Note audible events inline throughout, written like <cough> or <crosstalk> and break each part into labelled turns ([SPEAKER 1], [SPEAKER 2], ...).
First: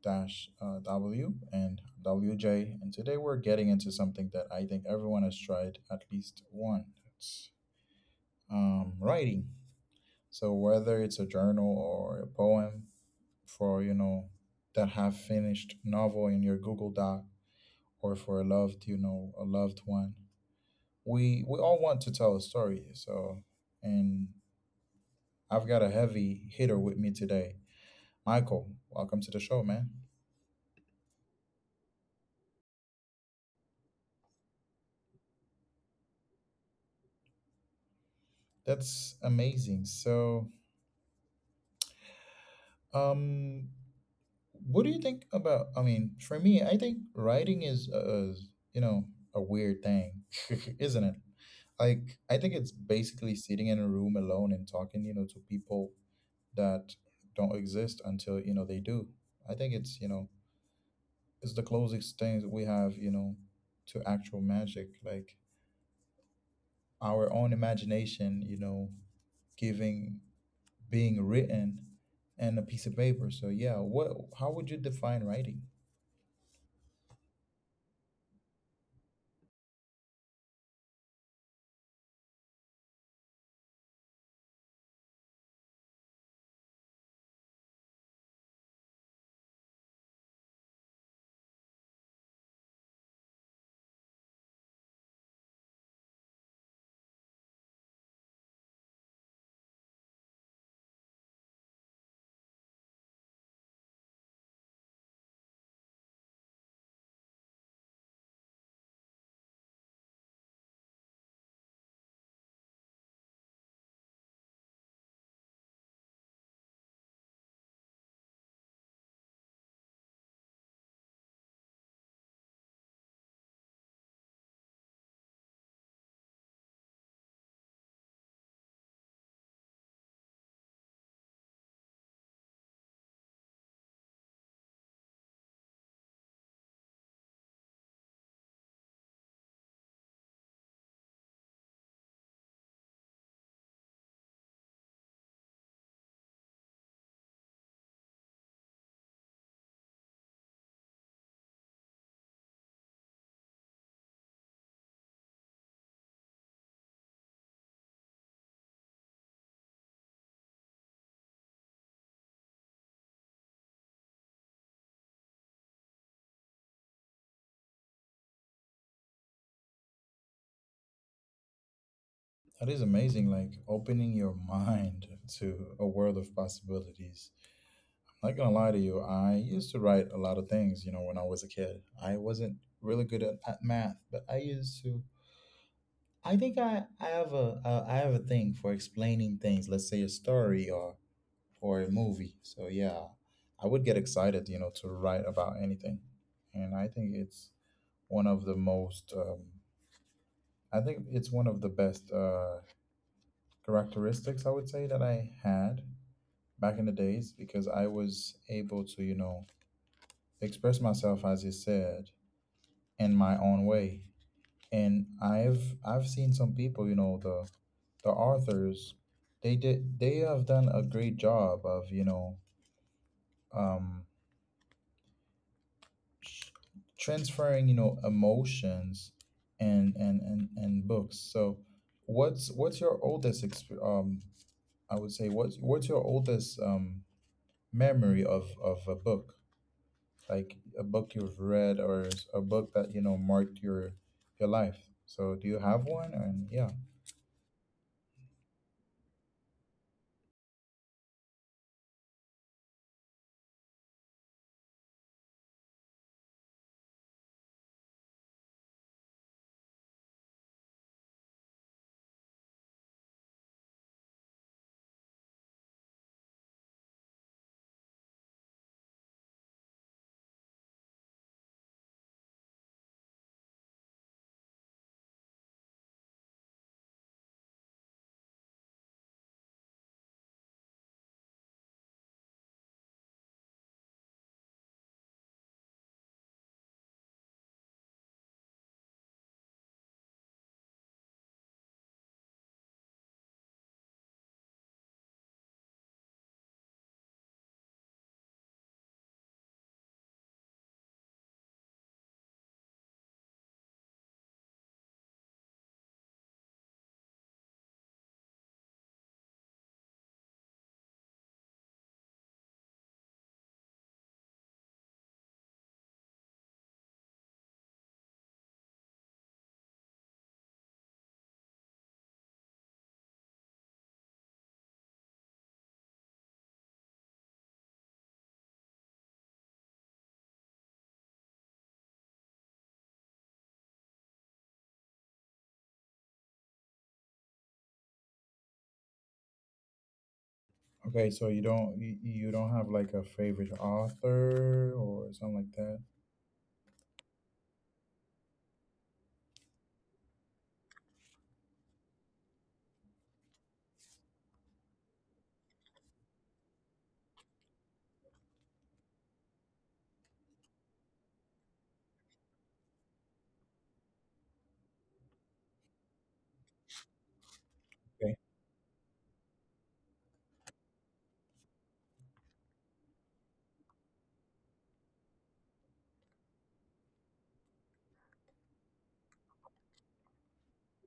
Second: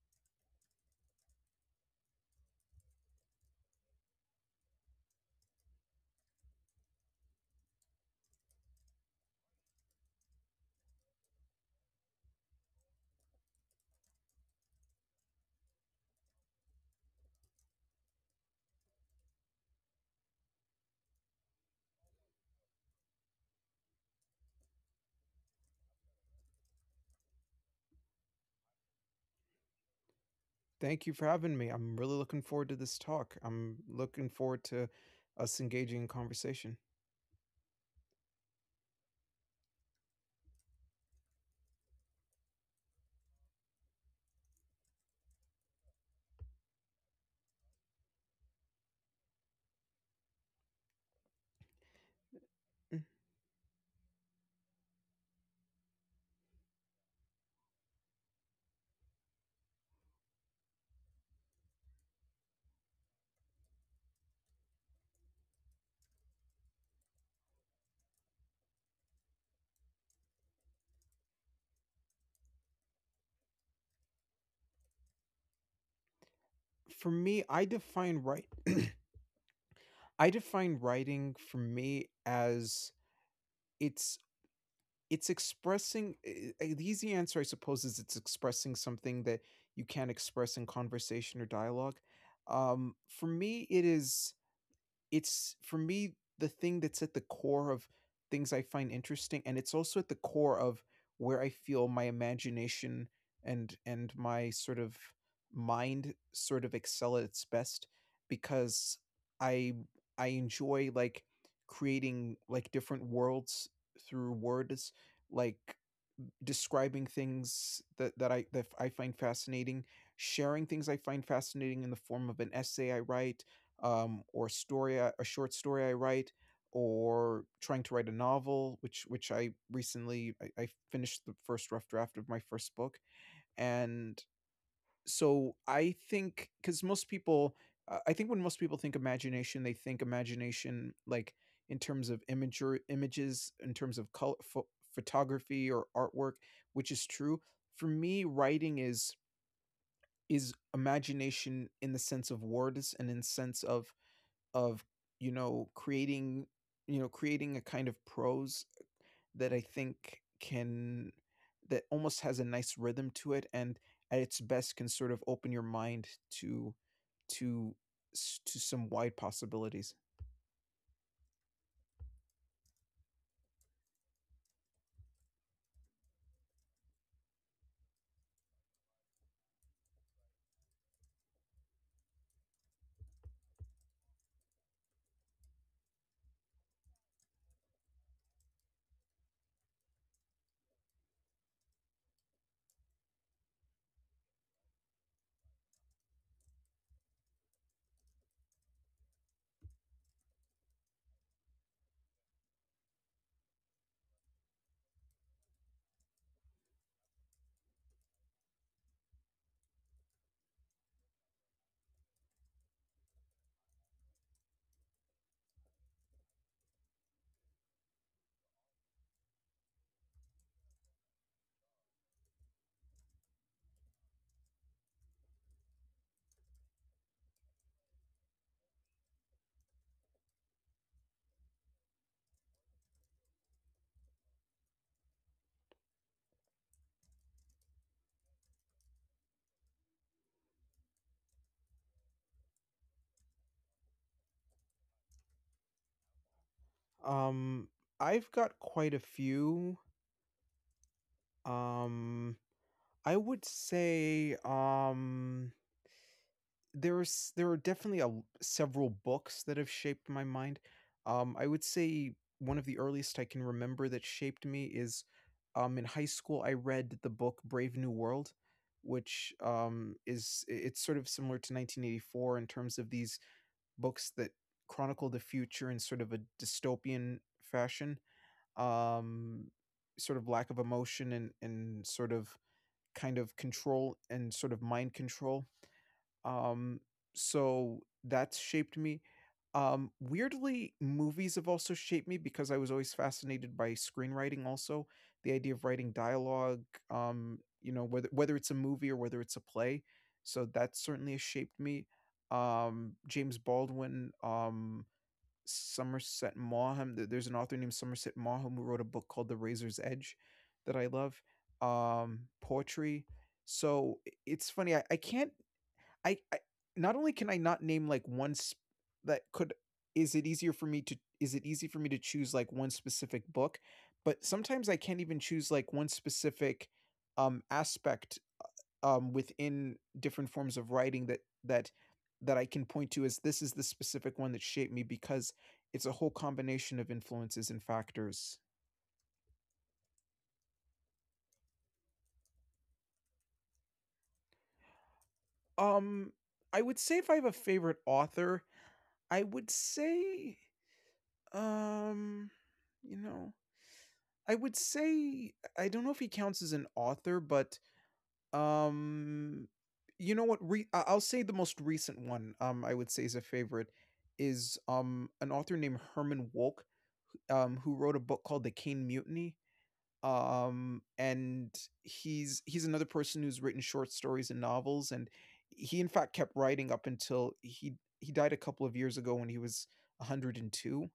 [SPEAKER 1] Dash W and WJ. And today we're getting into something that I think everyone has tried at least once. It's Writing. So, whether it's a journal, or a poem, for that half finished novel in your Google Doc, or for a loved one, we all want to tell a story. So, and I've got a heavy hitter with me today. Michael, welcome to the show, man.
[SPEAKER 2] Thank you for having me. I'm really looking forward to this talk. I'm looking forward to us engaging in conversation.
[SPEAKER 1] That's amazing. So, um, what do you think about? I mean, for me, I think writing is, you know, a weird thing, <laughs> isn't it? Like, I think it's
[SPEAKER 2] Mm.
[SPEAKER 1] basically sitting in a room alone and talking, you know, to people that don't exist until, you know, they do. I think it's, you know, it's the closest things we have, you know, to actual magic. Like, our own imagination, you know, giving being written and a piece of paper. So yeah, what, how would you define writing?
[SPEAKER 2] For me, I define write I define writing for me as it's it's expressing the easy answer I suppose is it's expressing something that you can't express in conversation or dialogue. For me it is it's for me, the thing that's at the core of things I find interesting, and it's also at the core of where I feel my imagination and my sort of mind sort of excel at its best because I I enjoy like creating like different worlds through words, like describing things that I find fascinating, sharing things I find fascinating in the form of an essay I write, or a story, a short story I write, or trying to write a novel, which I finished the first rough draft of my first book, and so I think because most people, I think when most people think imagination, they think imagination like in terms of images, in terms of color, photography or artwork, which is true. For me, writing is imagination in the sense of words and in sense of you know creating you know creating a kind of prose that I think can that almost has a nice rhythm to it, and at its best can sort of open your mind to to to some wide possibilities.
[SPEAKER 1] That is amazing, like opening your mind to a world of possibilities. I'm not gonna lie to you, I used to write a lot of things, you know, when I was a kid. I wasn't really good at math, but I used to, I think I have a I have a thing for explaining things, let's say a story or a movie. So yeah, I would get excited, you know, to write about anything. And I think it's one of the most, I think it's one of the best characteristics I would say that I had back in the days because I was able to, you know, express myself, as you said, in my own way. And I've seen some people, you know, the authors, they have done a great job of, you know, um, transferring, you know, emotions and and books. So what's your I would say, what's your oldest memory of a book, like a book you've read or a book that, you know, marked your life, so do you have one? And yeah,
[SPEAKER 2] Um, I've got quite a few. Um, I would say there are definitely a several books that have shaped my mind. I would say one of the earliest I can remember that shaped me is, in high school, I read the book Brave New World, which, is it's sort of similar to 1984 in terms of these books that chronicle the future in sort of a dystopian fashion, um, sort of lack of emotion and sort of kind of control and sort of mind control. Um, so that's shaped me. Weirdly, movies have also shaped me because I was always fascinated by screenwriting also, the idea of writing dialogue, you know, whether it's a movie or whether it's a play. So that certainly has shaped me. James Baldwin, there's an author named Somerset Maugham who wrote a book called The Razor's Edge that I love. Poetry. So it's funny, I can't I not only can I not name like one sp- that could is it easy for me to choose like one specific book, but sometimes I can't even choose like one specific aspect within different forms of writing that I can point to as this is the specific one that shaped me because it's a whole combination of influences and factors.
[SPEAKER 1] okay, so you don't, you don't have like a favorite author or something like that?
[SPEAKER 2] Um I would say if I have a favorite author, I would say um you know I would say I don't know if he counts as an author, but um, you know what? Will say the most recent one. I would say is a favorite is an author named Herman Wouk, who wrote a
[SPEAKER 1] Okay.
[SPEAKER 2] book called The Caine Mutiny. And he's another person who's written short stories and novels, and he in fact kept writing up until he died a couple of years ago when he was 102.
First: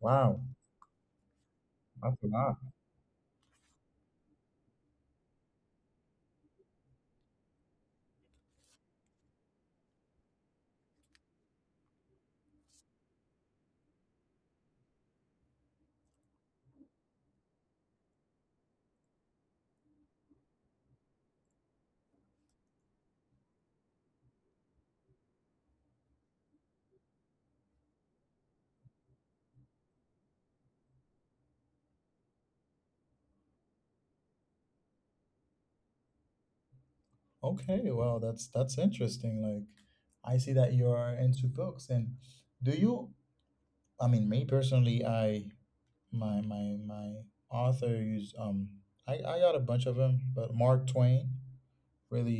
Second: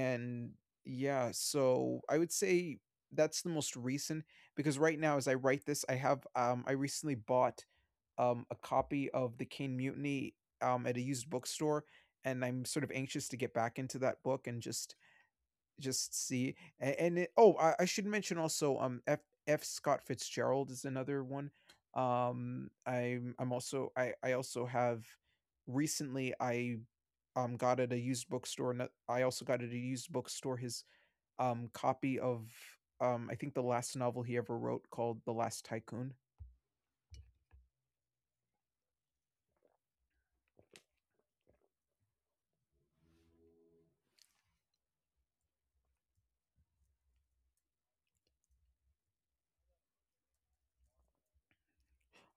[SPEAKER 1] Wow,
[SPEAKER 2] yeah, so I
[SPEAKER 1] that's a
[SPEAKER 2] would
[SPEAKER 1] lot.
[SPEAKER 2] say that's the most recent because right now as I write this, I have I recently bought a copy of The Kane Mutiny at a used bookstore, and I'm sort of anxious to get back into that book and just see oh I should mention also F. Scott Fitzgerald is another one. I also have recently I got at a used bookstore, and I also got at a used bookstore his copy of, I think the last novel he ever wrote, called The Last Tycoon.
[SPEAKER 1] Okay, well, that's interesting. Like, I see that you are into books, and do you? I mean, me personally, I, my author is I got a bunch of them, but Mark Twain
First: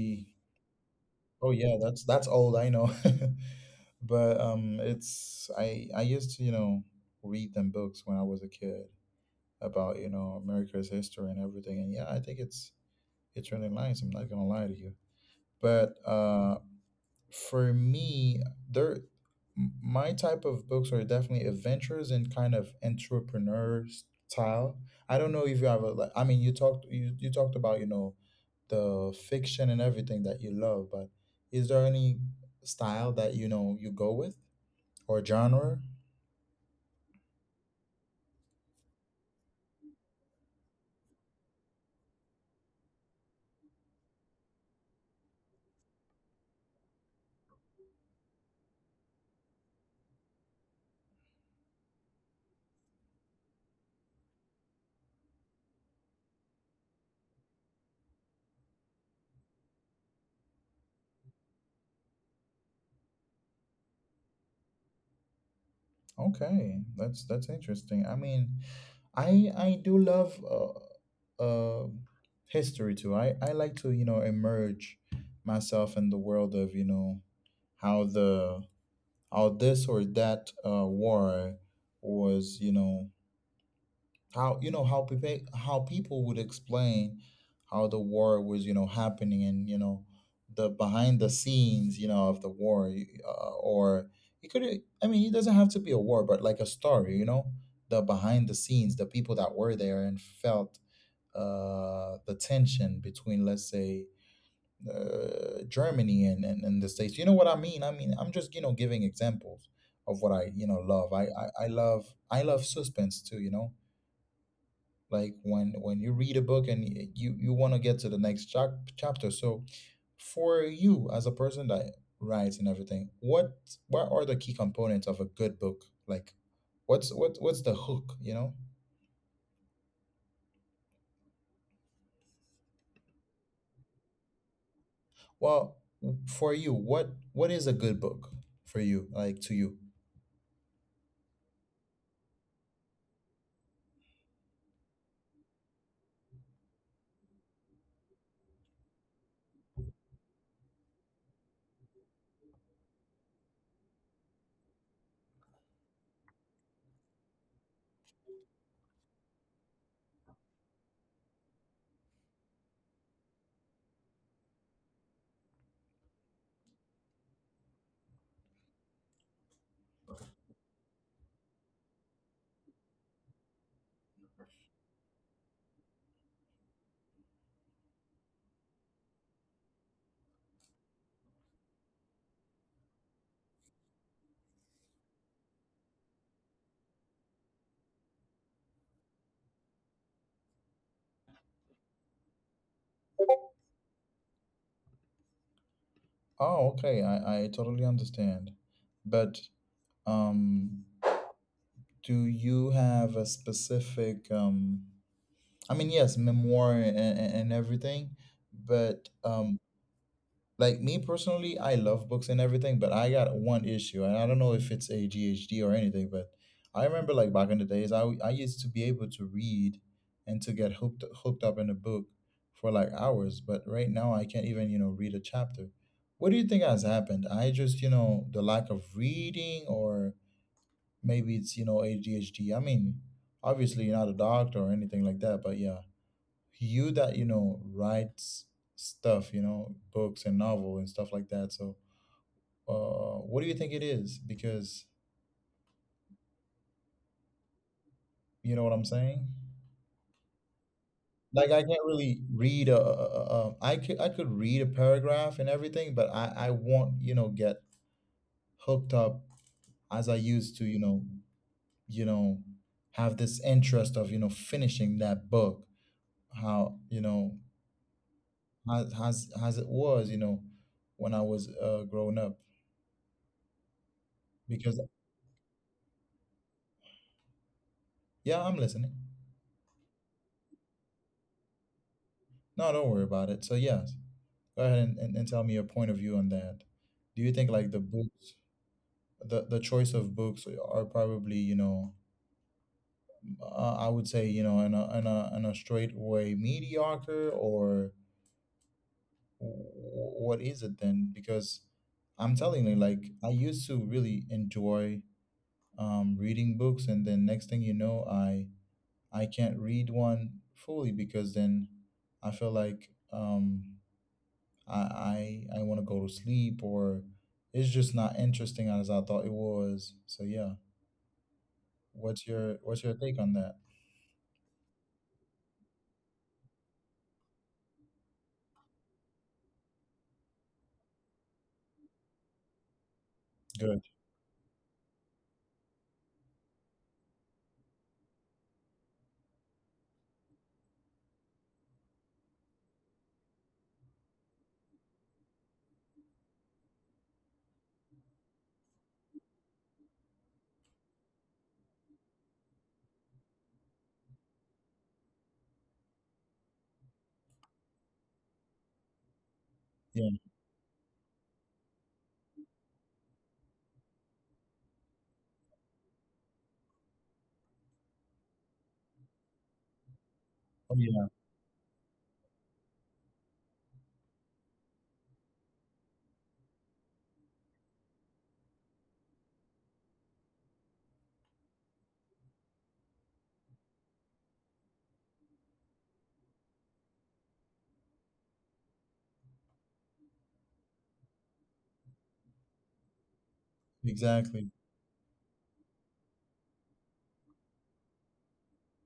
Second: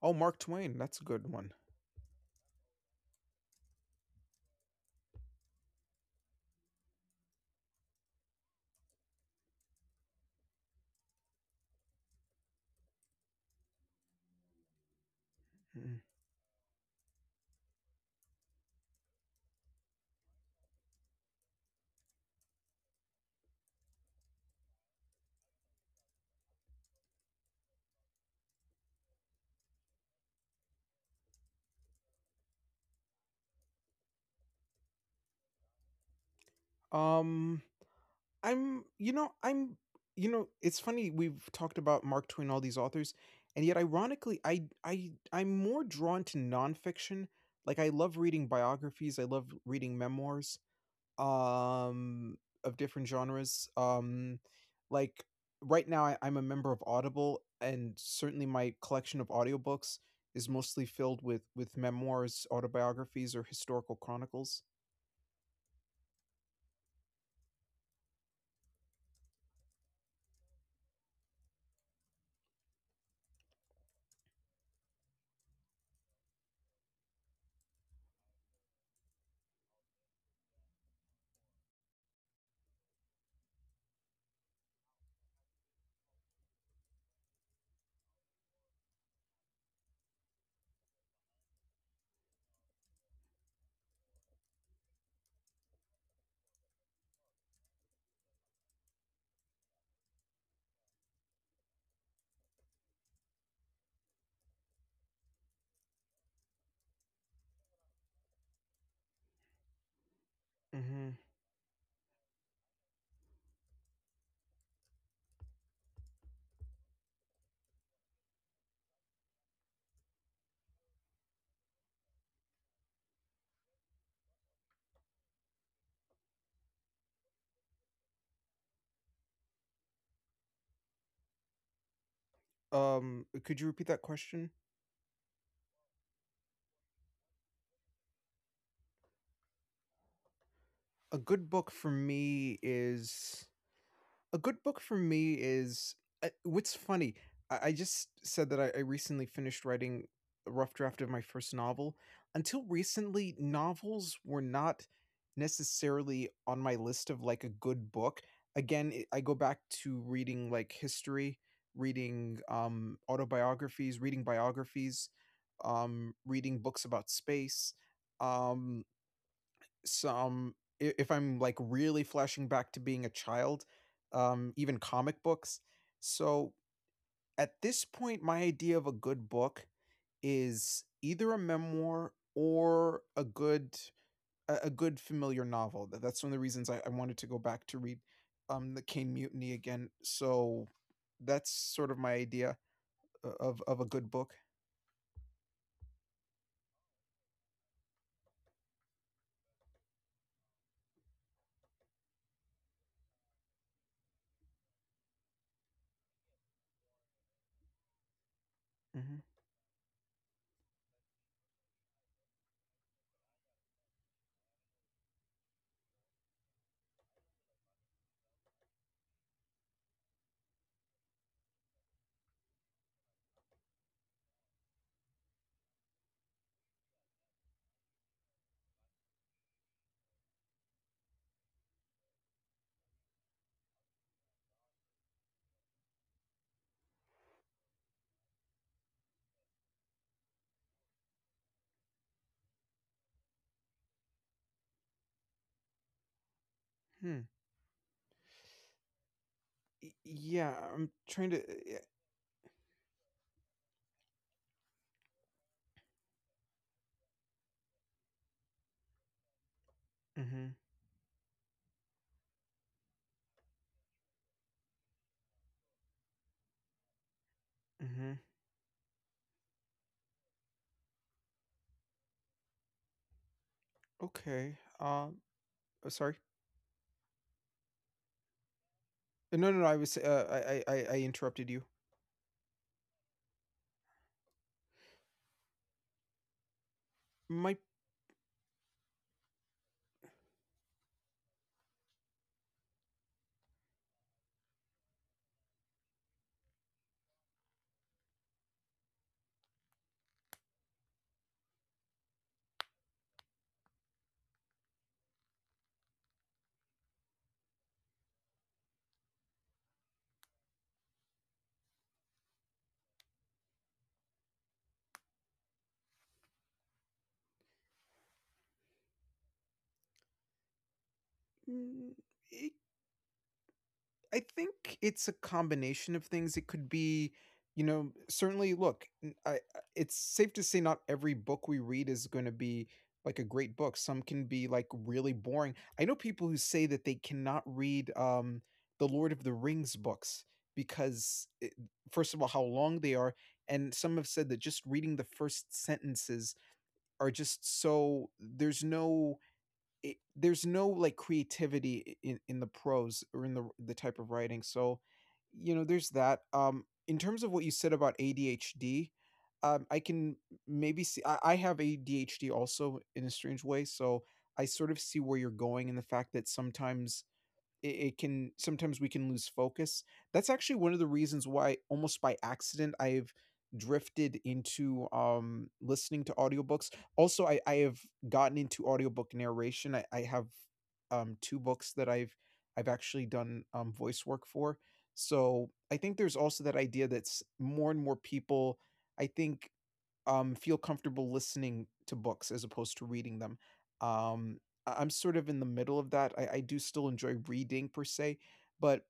[SPEAKER 2] Oh, Mark Twain. That's a good
[SPEAKER 1] Oh
[SPEAKER 2] one.
[SPEAKER 1] yeah, that's old. I know, <laughs> but it's, I used to, you know, read them books when I was a kid about, you know, America's history and everything, and yeah, I think it's really nice. I'm not gonna lie to you, but
[SPEAKER 2] Mm.
[SPEAKER 1] uh. For me, there, my type of books are definitely adventures and kind of entrepreneur style. I don't know if you have a, like, I mean you talked, you talked about, you know, the fiction and everything that you love, but is there any style that, you know, you go with, or genre?
[SPEAKER 2] Um, I'm, I'm, you know, it's funny we've talked about Mark Twain, all these authors, and yet ironically, I'm more drawn to nonfiction. Like I love reading biographies. I love reading memoirs, um of different genres, like right now I'm a member of Audible, and certainly my collection of audiobooks is mostly filled with memoirs, autobiographies, or historical chronicles.
[SPEAKER 1] Okay, that's interesting. I mean, I do love uh, history too. I like to, you know, emerge myself in the world of, you know, how the, how this or that war was, you know, how, you know, how people would explain how the war was, you know, happening, and, you know, the behind the scenes, you know, of the war, or it could, I mean it doesn't have to be a war but like a story, you know, the behind the scenes, the people that were there and felt the tension between, let's say, Germany and, and the states, you know what I mean? I mean I'm just, you know, giving examples of what I you know
[SPEAKER 2] Hmm.
[SPEAKER 1] love. I love, I love suspense too, you know, like when you read a book and you you want to get to the next chapter. So for you, as a person that writes and everything, what are the key components of a good book? Like what's, what's the hook, you know?
[SPEAKER 2] Could you repeat that question?
[SPEAKER 1] Well, for you, what is a good book for you, like, to you?
[SPEAKER 2] A good book for me is a good book for me is what's funny, I just said that I recently finished writing a rough draft of my first novel. Until recently, novels were not necessarily on my list of, like, a good book. Again, I go back to reading, like, history, reading, autobiographies, reading biographies, reading books about space, um some if I'm like really flashing back to being a child, even comic books. So at this point, my idea of a good book is either a memoir or a good familiar novel. That's one of the reasons I wanted to go back to read the Kane Mutiny again. So that's sort of my idea of a good book.
[SPEAKER 1] Oh okay, I totally understand, but um do you have a specific, I mean, yes, memoir and, everything, but
[SPEAKER 2] Mm-hmm.
[SPEAKER 1] like, me personally, I love books and everything, but I got one issue, and I don't know if it's ADHD or anything, but I remember like back in the days, I used to be able to read and to get hooked up in a book for like hours, but right now I can't even, you know, read a chapter. What do you think has happened? I just, you know, the lack of reading or maybe it's, you know, ADHD. Mean, obviously you're not a doctor or anything like that, but yeah, you that, you know, writes stuff, you know, books and novel and stuff like that. So what do you think it is? Because
[SPEAKER 2] Hmm.
[SPEAKER 1] you know what I'm saying,
[SPEAKER 2] Yeah, I'm trying to.
[SPEAKER 1] like I can't really read I could read a paragraph and everything but I won't, you know, get hooked up as I
[SPEAKER 2] Mm-hmm.
[SPEAKER 1] used to, you know, you know, have this interest of, you know, finishing that book, how, you know,
[SPEAKER 2] Mm-hmm.
[SPEAKER 1] as as it was, you know, when I was growing up,
[SPEAKER 2] Okay.
[SPEAKER 1] because
[SPEAKER 2] Sorry.
[SPEAKER 1] yeah, I'm listening.
[SPEAKER 2] No, no, no. I was. I interrupted you.
[SPEAKER 1] No, don't worry about it. So yes, go ahead and, and tell me your point of view on that. Do you think
[SPEAKER 2] My.
[SPEAKER 1] like the books, the choice of books are probably, you know, I would say, you know, in a, in a, in a straight way mediocre or what is it then? Because I'm telling you, like I used to really enjoy reading books and then next thing you know, I can't read one fully because then I feel like, I want to go to sleep, or it's just not interesting as I thought it was. So yeah,
[SPEAKER 2] Mm.
[SPEAKER 1] what's your, what's your take on that?
[SPEAKER 2] I think it's a combination of things. It could be, you know, certainly look, it's safe to say not every book we read is going to be like a great book.
[SPEAKER 1] Good.
[SPEAKER 2] Some can be like really boring. I know people who say that they cannot read the Lord of the Rings books because first of all, how long they are, and some have said that just reading the first sentences are just so there's no there's no like creativity in the prose or in the type of writing. So, you know, there's that. In terms of what you said about ADHD, I
[SPEAKER 1] Yeah.
[SPEAKER 2] can maybe see. I have ADHD also in a strange way, so I sort of see where you're going, and the fact that sometimes it can sometimes we can lose focus. That's actually one
[SPEAKER 1] Oh
[SPEAKER 2] of the
[SPEAKER 1] yeah.
[SPEAKER 2] reasons why almost by accident I've drifted into listening to audiobooks. Also I have gotten into audiobook narration. I have two books that I've actually done voice work for. So I think there's also that idea that's more and more people I think feel comfortable listening to books as opposed to reading them. Um,
[SPEAKER 1] Exactly.
[SPEAKER 2] I'm sort of in the middle of that. I do still enjoy reading per se, but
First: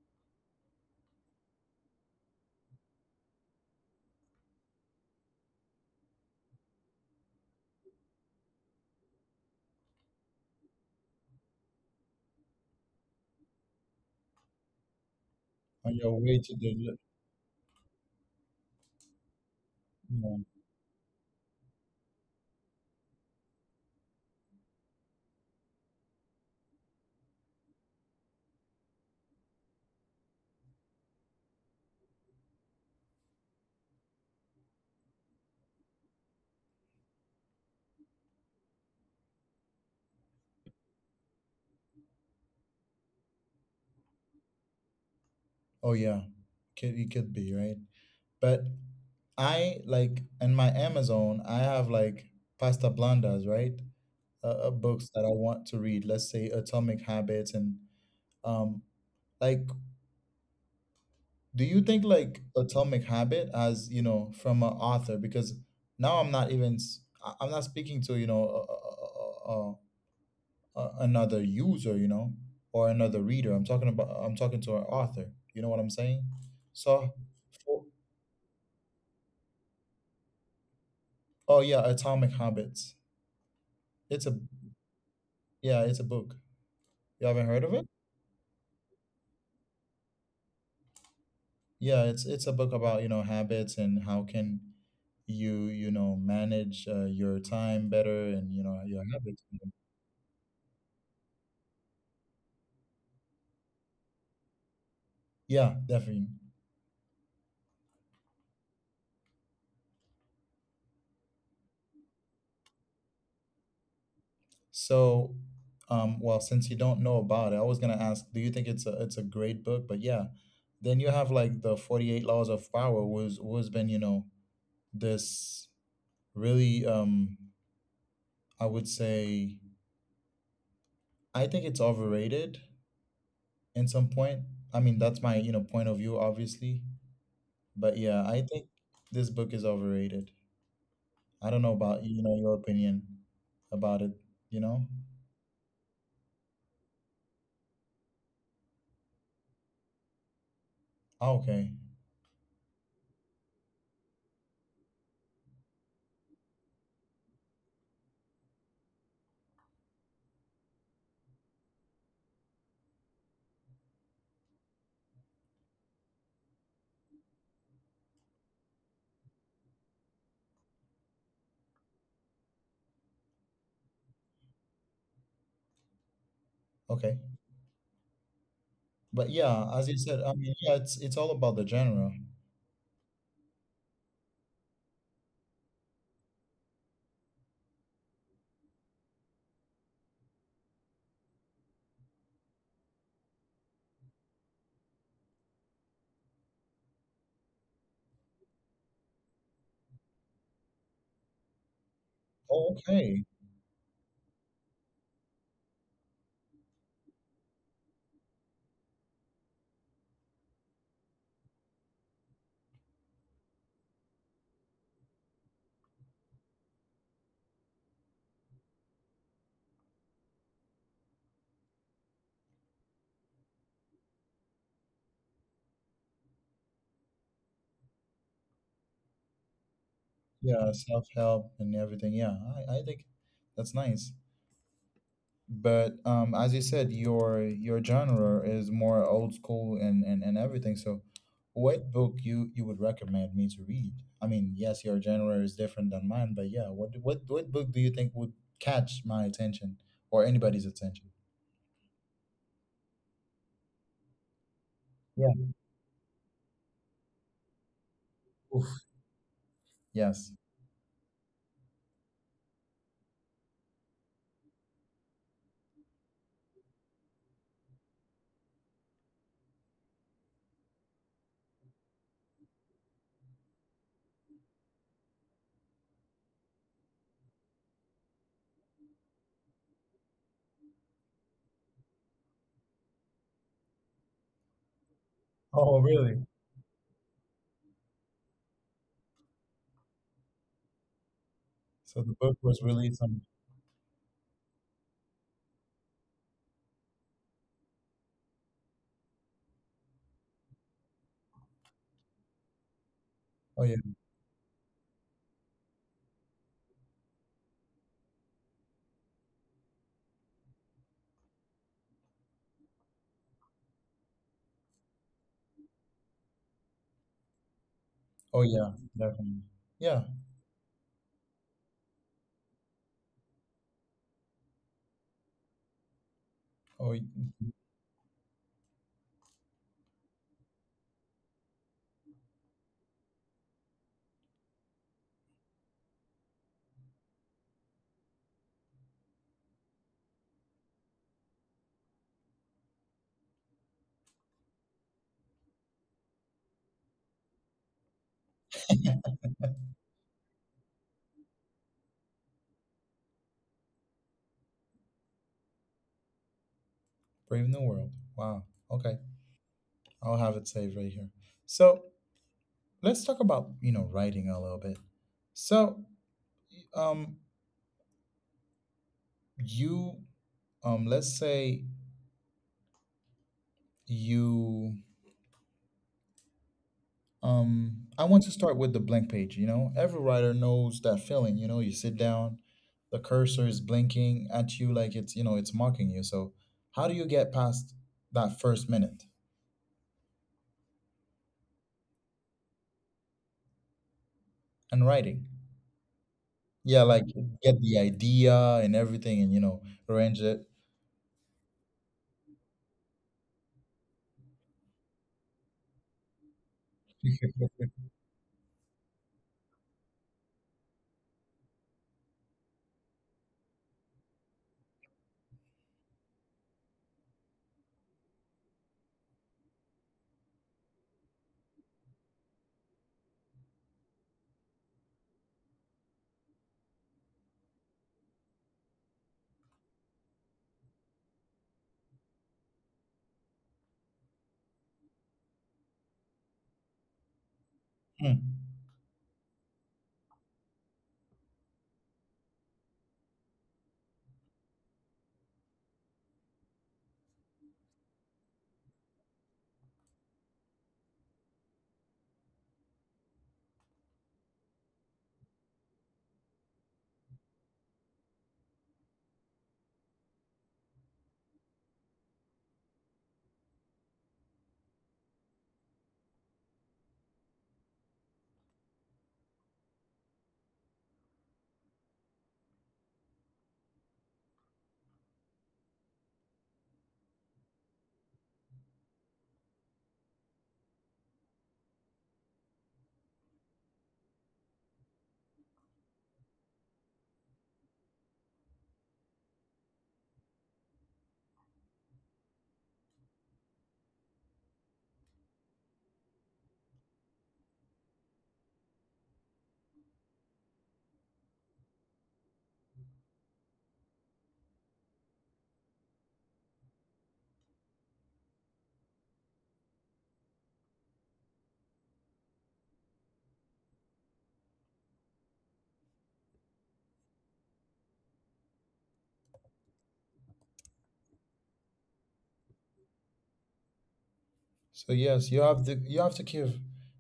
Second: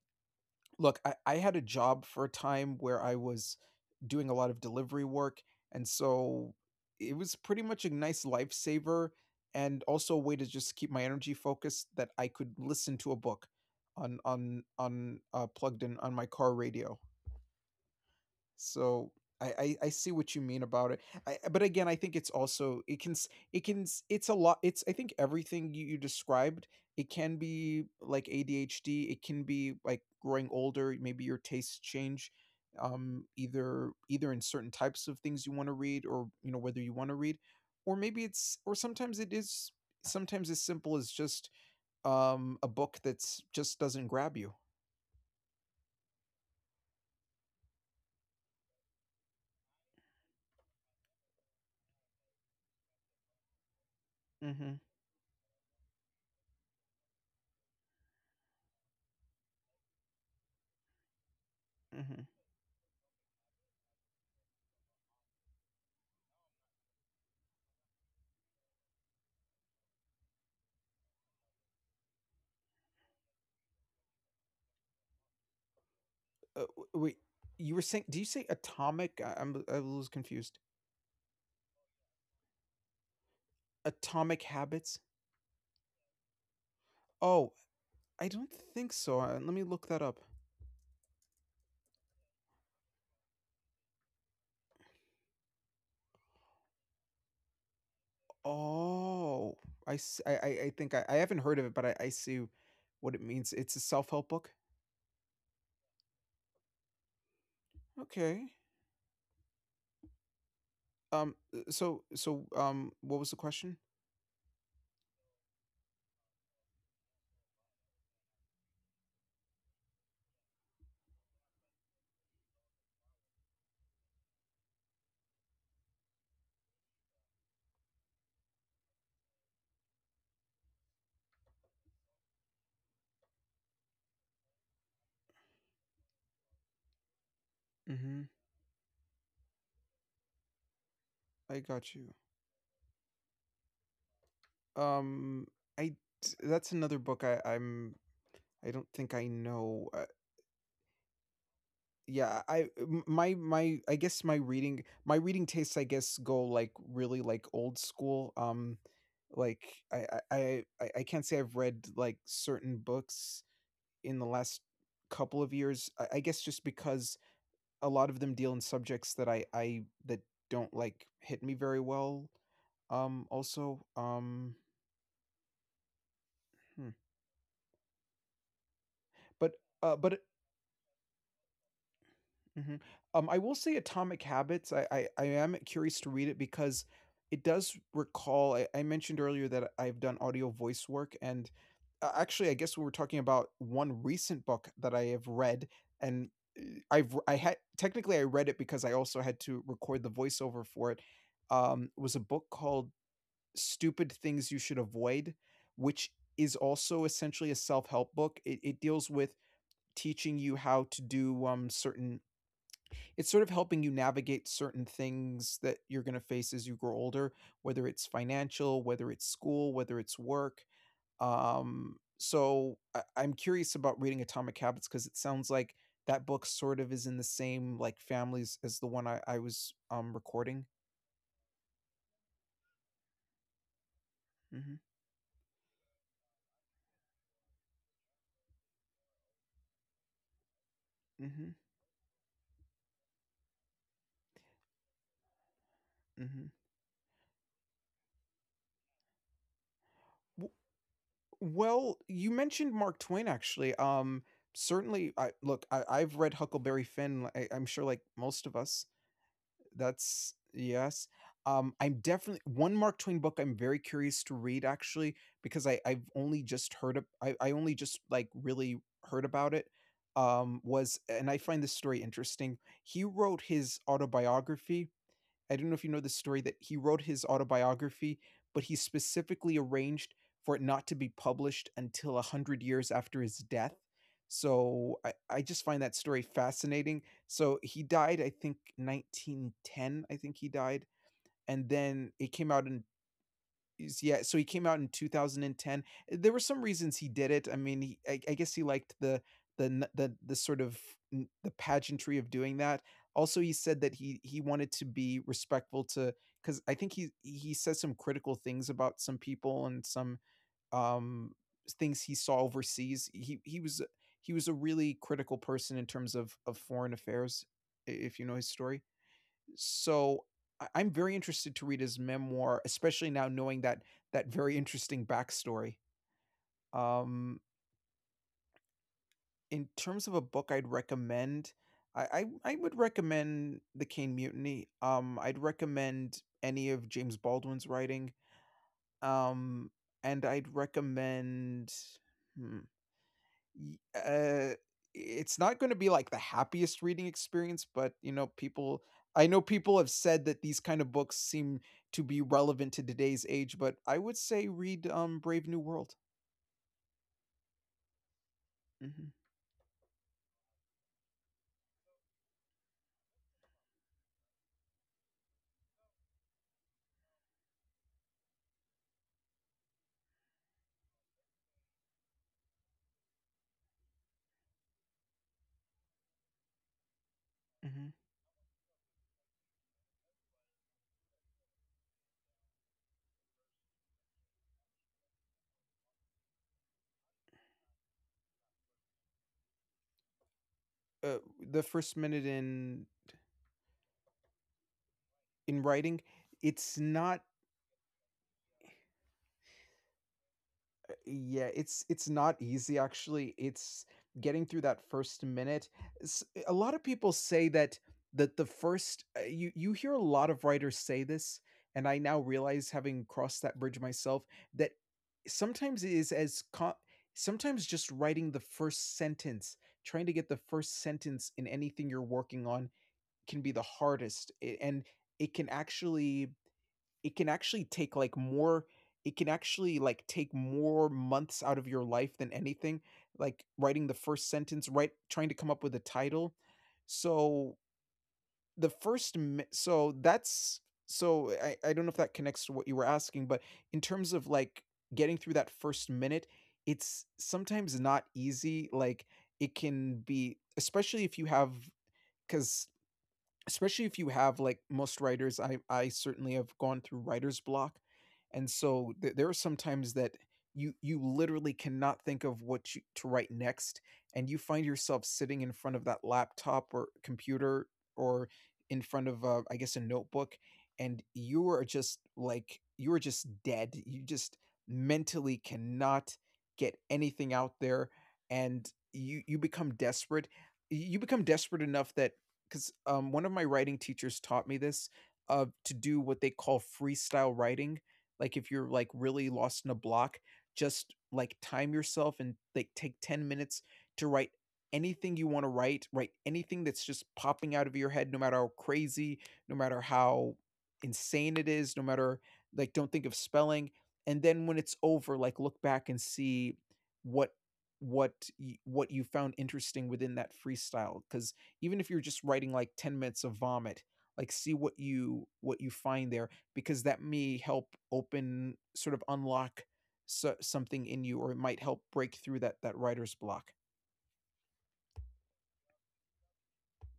[SPEAKER 2] look, I had a job for a time where I was doing a lot of delivery work, and so it was pretty much a nice lifesaver, and also a way to just keep my energy focused that I could listen to a book on plugged
[SPEAKER 1] On
[SPEAKER 2] in on
[SPEAKER 1] your
[SPEAKER 2] my
[SPEAKER 1] way
[SPEAKER 2] car
[SPEAKER 1] to the li-.
[SPEAKER 2] radio. So I see what
[SPEAKER 1] Yeah.
[SPEAKER 2] you mean about it. I, but again, I think it's also it can it can it's a lot. It's I think everything you described. It can be like ADHD. It can be like growing older. Maybe your tastes change, either in certain types of things you want to read, or you know whether you want to read, or maybe it's or sometimes it is sometimes as simple as just a book that's just doesn't grab you.
[SPEAKER 1] Oh yeah. Could, it could be, right? But I like, in my Amazon I have like pasta blandas, right,
[SPEAKER 2] Mm-hmm.
[SPEAKER 1] books that I want to read. Let's say Atomic Habits and um, like, do you think
[SPEAKER 2] Mm-hmm.
[SPEAKER 1] like atomic habit as, you know, from an author? Because now I'm not even s- I- I'm not speaking to, you know, a, a, a, another user, you know, or another reader. I'm talking about, I'm talking to an author, you know what I'm saying? So
[SPEAKER 2] Wait, you were
[SPEAKER 1] for,
[SPEAKER 2] saying? Do you say atomic? I'm I was confused.
[SPEAKER 1] oh yeah, atomic habits, it's a,
[SPEAKER 2] Atomic Habits?
[SPEAKER 1] yeah, it's a book. You haven't
[SPEAKER 2] Oh,
[SPEAKER 1] heard of it?
[SPEAKER 2] I don't think so. Let me look that up.
[SPEAKER 1] Yeah, it's a book about, you know, habits and how can you, you know, manage your time better, and, you know, your habits.
[SPEAKER 2] Oh, I think I haven't heard of it, but I see what it means. It's a self help book.
[SPEAKER 1] Yeah, definitely.
[SPEAKER 2] Okay. So so what was the question?
[SPEAKER 1] So, well, since you don't know about it, I was gonna ask, do you think it's a, it's a great book? But yeah, then you have like the 48 Laws of Power, was been, you know, this really um, I would say, I think it's overrated in some point. I mean, that's my, you know, point of view, obviously. But
[SPEAKER 2] Mm-hmm.
[SPEAKER 1] yeah, I think this book is overrated. I
[SPEAKER 2] I
[SPEAKER 1] don't know
[SPEAKER 2] got
[SPEAKER 1] about,
[SPEAKER 2] you.
[SPEAKER 1] you know, your opinion about it. You know?
[SPEAKER 2] Um. I that's another book I don't think I know.
[SPEAKER 1] Ah, okay,
[SPEAKER 2] Yeah I my I guess my reading tastes I guess go like really like old school, like I can't say I've read like certain books in the last couple of years. I guess just because a lot of them deal in subjects that I that don't like hit me very well, also hmm.
[SPEAKER 1] okay. But
[SPEAKER 2] but
[SPEAKER 1] yeah, as you said,
[SPEAKER 2] but
[SPEAKER 1] I mean, yeah, it's all about the genre.
[SPEAKER 2] Mhm. I will say Atomic Habits, I am curious to read it because it does recall. I mentioned earlier that I've done audio voice work, and a actually, I guess we were talking about one recent book that I have read, and, eh, I've I had technically, I read it because I also had to record the voiceover for it, was a book
[SPEAKER 1] Oh,
[SPEAKER 2] called
[SPEAKER 1] okay.
[SPEAKER 2] Stupid Things You Should Avoid, which is also essentially a self-help book. It deals with teaching you how to do, certain it's sort of helping you navigate certain things that you're going to face as you grow older, whether it's financial, whether it's school, whether it's work. So I'm curious about reading Atomic Habits because it sounds like that book sort of is in the same like families as the one I was
[SPEAKER 1] Yeah,
[SPEAKER 2] recording.
[SPEAKER 1] self-help and everything. Yeah, I think that's nice.
[SPEAKER 2] Mm-hmm,
[SPEAKER 1] But as you said, your genre is more old school and everything. So
[SPEAKER 2] mm-hmm,
[SPEAKER 1] what book you, you would recommend me to read? I mean, yes, your genre is different than mine,
[SPEAKER 2] mm-hmm.
[SPEAKER 1] but yeah, what book do you think would catch my attention, or
[SPEAKER 2] W-
[SPEAKER 1] anybody's attention?
[SPEAKER 2] well, you mentioned Mark Twain actually. Certainly,
[SPEAKER 1] Yeah.
[SPEAKER 2] I look. I've read Huckleberry Finn. I'm sure, like most of
[SPEAKER 1] Oof.
[SPEAKER 2] us.
[SPEAKER 1] Yes.
[SPEAKER 2] That's yes. I'm definitely one Mark Twain book I'm very curious to read actually because I only just like really heard about it. Was and I find this story interesting. He wrote his autobiography I don't know if you know this story that he wrote his autobiography, but he specifically arranged for it not to be published until 100 years after his death. So I just
[SPEAKER 1] Oh,
[SPEAKER 2] find that
[SPEAKER 1] really?
[SPEAKER 2] story fascinating. So he died, I think, 1910, I think he died. And
[SPEAKER 1] So the
[SPEAKER 2] then it
[SPEAKER 1] book
[SPEAKER 2] came
[SPEAKER 1] was
[SPEAKER 2] out in
[SPEAKER 1] released on.
[SPEAKER 2] is- yeah so he came out in 2010. There were some reasons he did it. I mean I guess he liked the the the sort of the pageantry of doing that. Also he
[SPEAKER 1] Oh yeah.
[SPEAKER 2] said that he wanted to be respectful to because I think he said some critical things about some people and some um things he saw overseas. He was a really critical person in terms of foreign affairs, if you know
[SPEAKER 1] Oh
[SPEAKER 2] his
[SPEAKER 1] yeah,
[SPEAKER 2] story.
[SPEAKER 1] definitely. Yeah.
[SPEAKER 2] So I'm very interested to read his memoir, especially now knowing that that very interesting backstory.
[SPEAKER 1] Oh,
[SPEAKER 2] Um, in terms of a book I'd recommend, I, I would recommend The Cane Mutiny. I'd recommend any of James Baldwin's writing. Um, and I'd recommend. hmm, Y- Uh, it's not going to be like the happiest reading experience, but you know, people. I know people have said that these kind of books seem to be relevant to today's age, but I would say read Brave New World.
[SPEAKER 1] Brave New World. Wow. Okay.
[SPEAKER 2] Hmm.
[SPEAKER 1] I'll have it saved right here. So let's talk about, you know, writing a little bit. So um you let's say you
[SPEAKER 2] Hmm.
[SPEAKER 1] I want to start with the blank page, you know. Every writer knows that feeling, you know, you sit down, the cursor is blinking at you like, it's, you know, it's mocking you. So how do you get past that first minute
[SPEAKER 2] Uh, the first minute
[SPEAKER 1] and writing?
[SPEAKER 2] in writing, it's
[SPEAKER 1] Yeah, like,
[SPEAKER 2] not
[SPEAKER 1] get the idea and everything, and, you know, arrange it.
[SPEAKER 2] yeah, it's not easy actually. It's getting through that first minute. A lot of people say that that the first. You hear a lot of writers say this, and I now realize having crossed that bridge myself that sometimes it is as co sometimes just writing the first sentence, trying to get the first sentence in anything you're working on can be the hardest, and it can actually it can actually take, like, more it can actually, like, take more months out of your life than anything, like, writing the first sentence, right, trying to come up with a title. So,
[SPEAKER 1] Mm.
[SPEAKER 2] the first m so that's so I don't know if that connects to what you were asking, but in terms of, like, getting through that first minute, it's sometimes not easy, like, it can be because especially if you have like most writers I certainly have gone through writer's block, and so there are some times that you literally cannot think of to write next, and you find yourself sitting in front of that laptop or computer or in front of I guess a notebook, and you are just dead, you just mentally cannot get anything out there, and you become desperate. You become desperate enough that 'cause, one of my writing teachers taught me this, to do what they call freestyle writing. Like, if you're, like, really lost in a block, just, like, time yourself and, like, take 10 minutes to write anything you wanna write. Write anything that's just popping out of your head, no matter how crazy, no matter how insane it is, no matter like, don't think of spelling, and then when it's over, like, look back and see what what you found interesting within that freestyle. Because even if you're just writing like 10 minutes of vomit, like, see what you find there, because that may help open sort of unlock something in you, or it might help break through that writer's block.
[SPEAKER 1] So yes, you have to, you have to give,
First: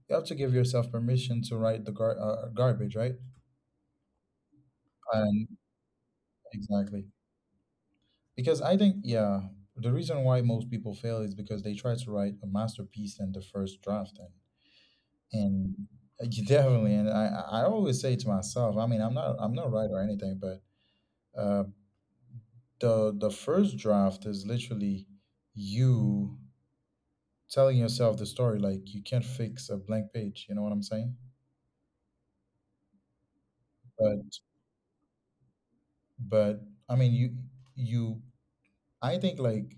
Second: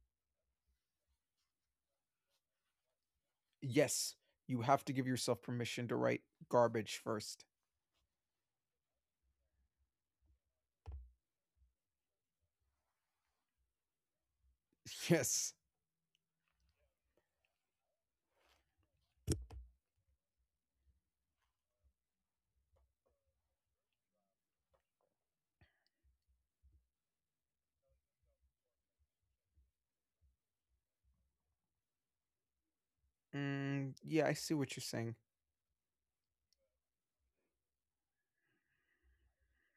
[SPEAKER 1] you have to give yourself permission to write the garbage, right?
[SPEAKER 2] Yes, you have to give yourself
[SPEAKER 1] And
[SPEAKER 2] permission to write garbage
[SPEAKER 1] exactly
[SPEAKER 2] first.
[SPEAKER 1] because I think the reason why most people fail is because they try to write a masterpiece in the first draft,
[SPEAKER 2] Yes.
[SPEAKER 1] and <laughs> you definitely and I always say to myself, I mean, I'm not a writer or anything, but uh, the first draft is literally you, telling yourself the story. Like, you can't fix a blank page you know what I'm saying
[SPEAKER 2] Mm, yeah, I
[SPEAKER 1] but
[SPEAKER 2] see what you're saying.
[SPEAKER 1] but I mean you you I think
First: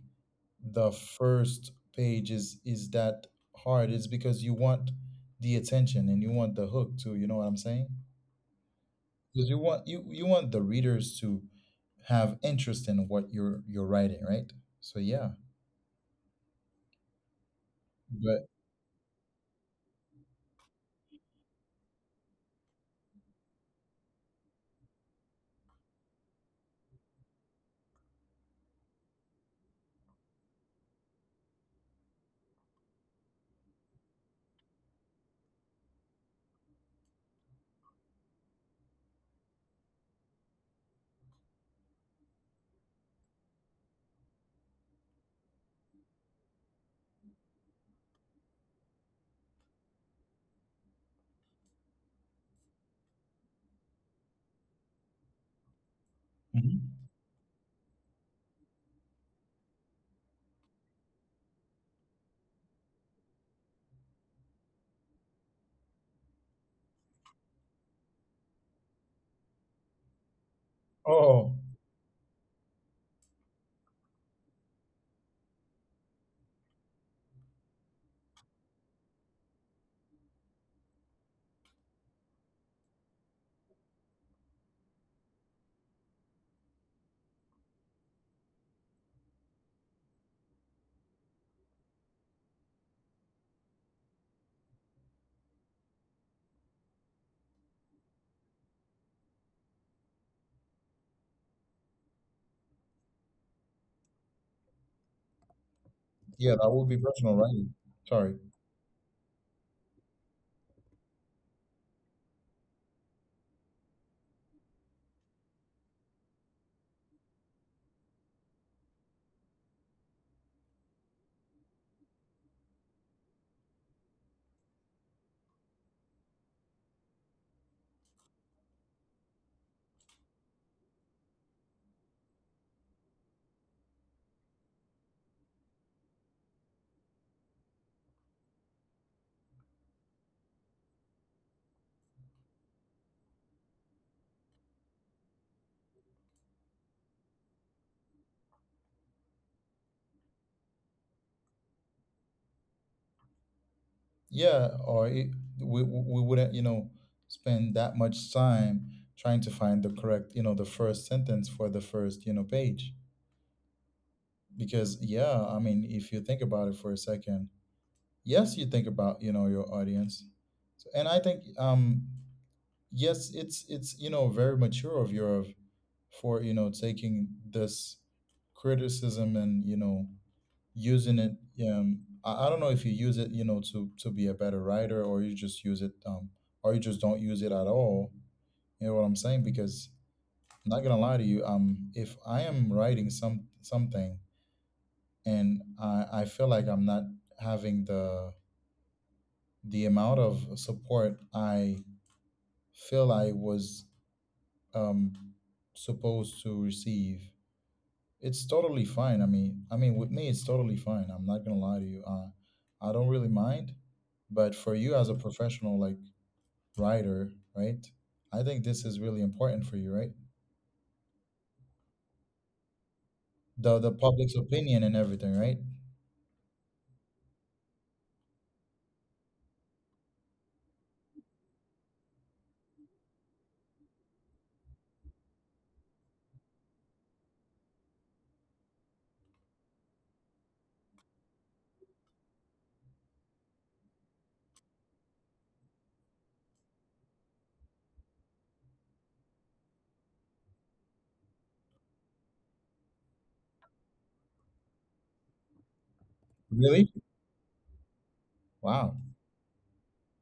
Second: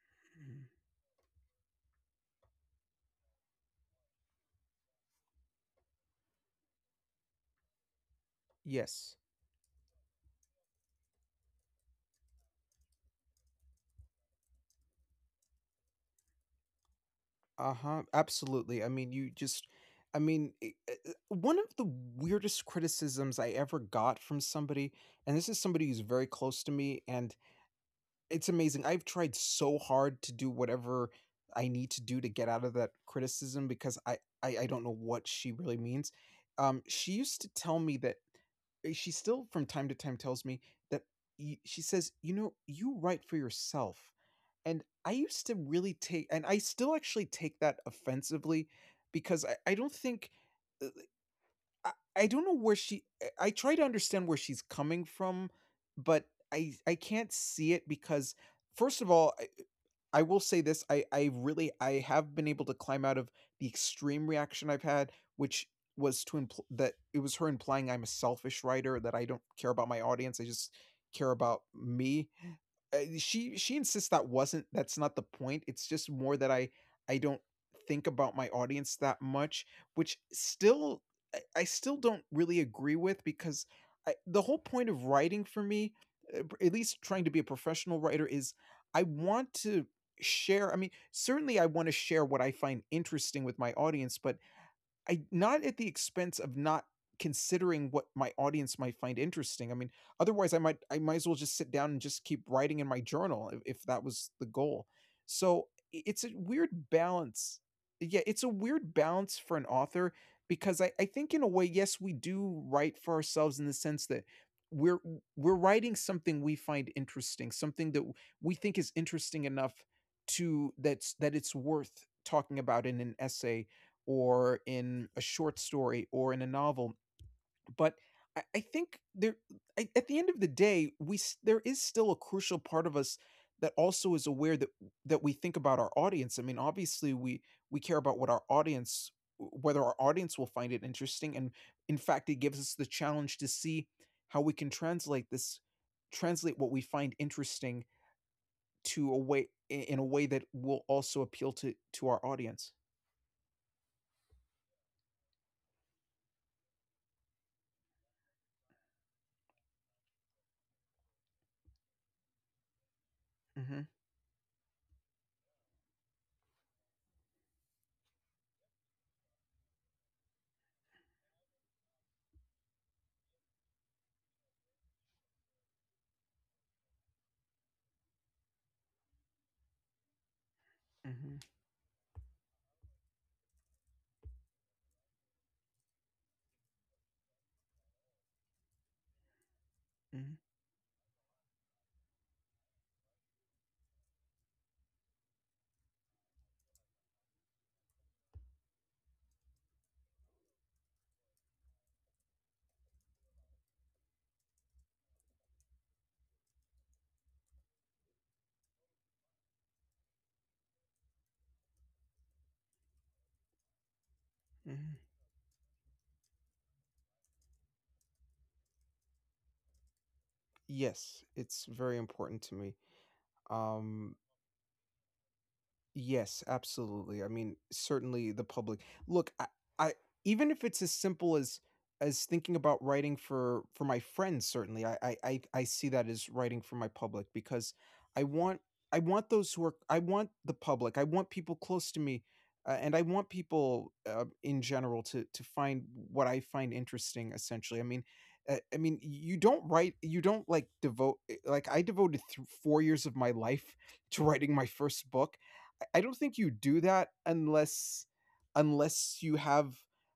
[SPEAKER 1] the first page is that hard. It's because you want the attention and you want the hook too you know what I'm saying
[SPEAKER 2] Yes.
[SPEAKER 1] because you want the readers to have interest in what you're writing, right? So yeah.
[SPEAKER 2] Uh-huh,
[SPEAKER 1] But.
[SPEAKER 2] absolutely. I mean, you just I mean, I one of the weirdest criticisms I ever got from somebody, and this is somebody who's very close to me, and it's amazing. I've tried so hard to do whatever I need to do to get out of that criticism because I don't know what she really means. She used to tell me that she still from time to time tells me that she says, you know, you write for yourself, and I used to really take, and I still actually take that offensively because I don't think. uh, I don't know where she try to understand where she's coming from, but
[SPEAKER 1] Mhm.
[SPEAKER 2] I can't see it because first of all, I will say this, I have been able to climb out of the extreme reaction I've had, which was to that it was her implying I'm a selfish writer, that I don't care about my audience, I just care
[SPEAKER 1] Oh
[SPEAKER 2] about me. She insists that's not the point. It's just more that I don't think about my audience that much, which still I still don't really agree with because the whole point of writing for me, at least trying to be a professional writer, is I want to share. I mean, certainly I want to share what I find interesting with my audience, but I not at the expense of not considering what my audience might find interesting. I mean, otherwise I might as well just sit down and just keep writing in my journal if that was the goal. So it's a
[SPEAKER 1] yeah, that
[SPEAKER 2] weird
[SPEAKER 1] would be personal
[SPEAKER 2] balance.
[SPEAKER 1] writing.
[SPEAKER 2] Yeah,
[SPEAKER 1] Sorry.
[SPEAKER 2] it's a weird balance for an author because I think in a way, yes, we do write for ourselves in the sense that we're we're writing something we find interesting, something that we think is interesting enough to that's that it's worth talking about in an essay or in a short story or in a novel. But I think there, I, at the end of the day, there is still a crucial part of us that also is aware that that we think about our audience. I mean, obviously, we care about what our audience, whether our audience will find it interesting, and in fact, it gives us the challenge to see how we can translate translate what we find interesting to a way in a way that will also appeal to our audience.
[SPEAKER 1] Yeah, we wouldn't, you know, spend that much time trying to find the correct, you know, the first sentence for the first, you know, page.
[SPEAKER 2] Hmm.
[SPEAKER 1] Because yeah, I mean, if you think about it for a second, yes, you think about, you know, your audience. So, and I think yes, you know, very mature of your for, you know, taking this criticism and, you know, using it.
[SPEAKER 2] Hmm.
[SPEAKER 1] I don't know if you use it, you know, to be a better writer, or you just use it or you just don't use it at all, you know what I'm saying because
[SPEAKER 2] Hmm.
[SPEAKER 1] I'm not gonna lie to you. If I am writing something and I feel like I'm not having the amount of support I feel I was um supposed to receive, it's totally fine. I mean, with me, it's totally fine. I'm not gonna lie to you. I don't really mind, but for you as
[SPEAKER 2] Hmm.
[SPEAKER 1] a professional like writer, right? I think this is really important for you, right?
[SPEAKER 2] Yes, it's very important to me.
[SPEAKER 1] The
[SPEAKER 2] um
[SPEAKER 1] public's opinion and everything, right?
[SPEAKER 2] Yes, absolutely. I mean, certainly the public. Look, I even if it's as simple as thinking about writing for my friends, certainly I see that as writing for my public because I want I want those who are I want the public. I want people close to me, and I want people in general to find what I find interesting. Essentially, I mean. You don't write, you don't like devote, like I devoted 4 years of my life <laughs> to writing my first book. I don't think you do
[SPEAKER 1] Really?
[SPEAKER 2] that unless
[SPEAKER 1] Wow.
[SPEAKER 2] unless you have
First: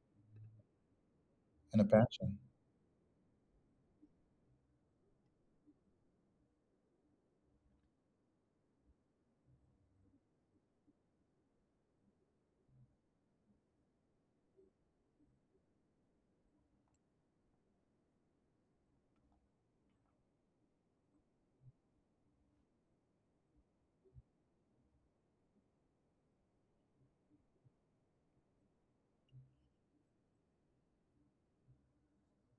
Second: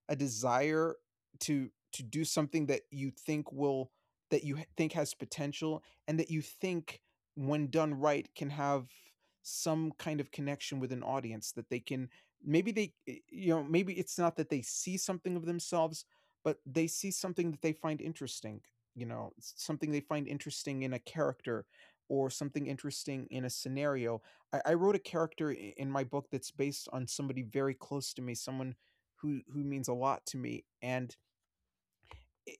[SPEAKER 2] a desire
[SPEAKER 1] And a
[SPEAKER 2] to do
[SPEAKER 1] passion.
[SPEAKER 2] something that you think will that you think has potential and that you think when done right can have some kind of connection with an audience that they can maybe you know, maybe it's not that they see something of themselves, but they see something that they find interesting. You know, something they find interesting in a character or something interesting in a scenario. I wrote a character in my book that's based on somebody very close to me, someone who means a lot to me, and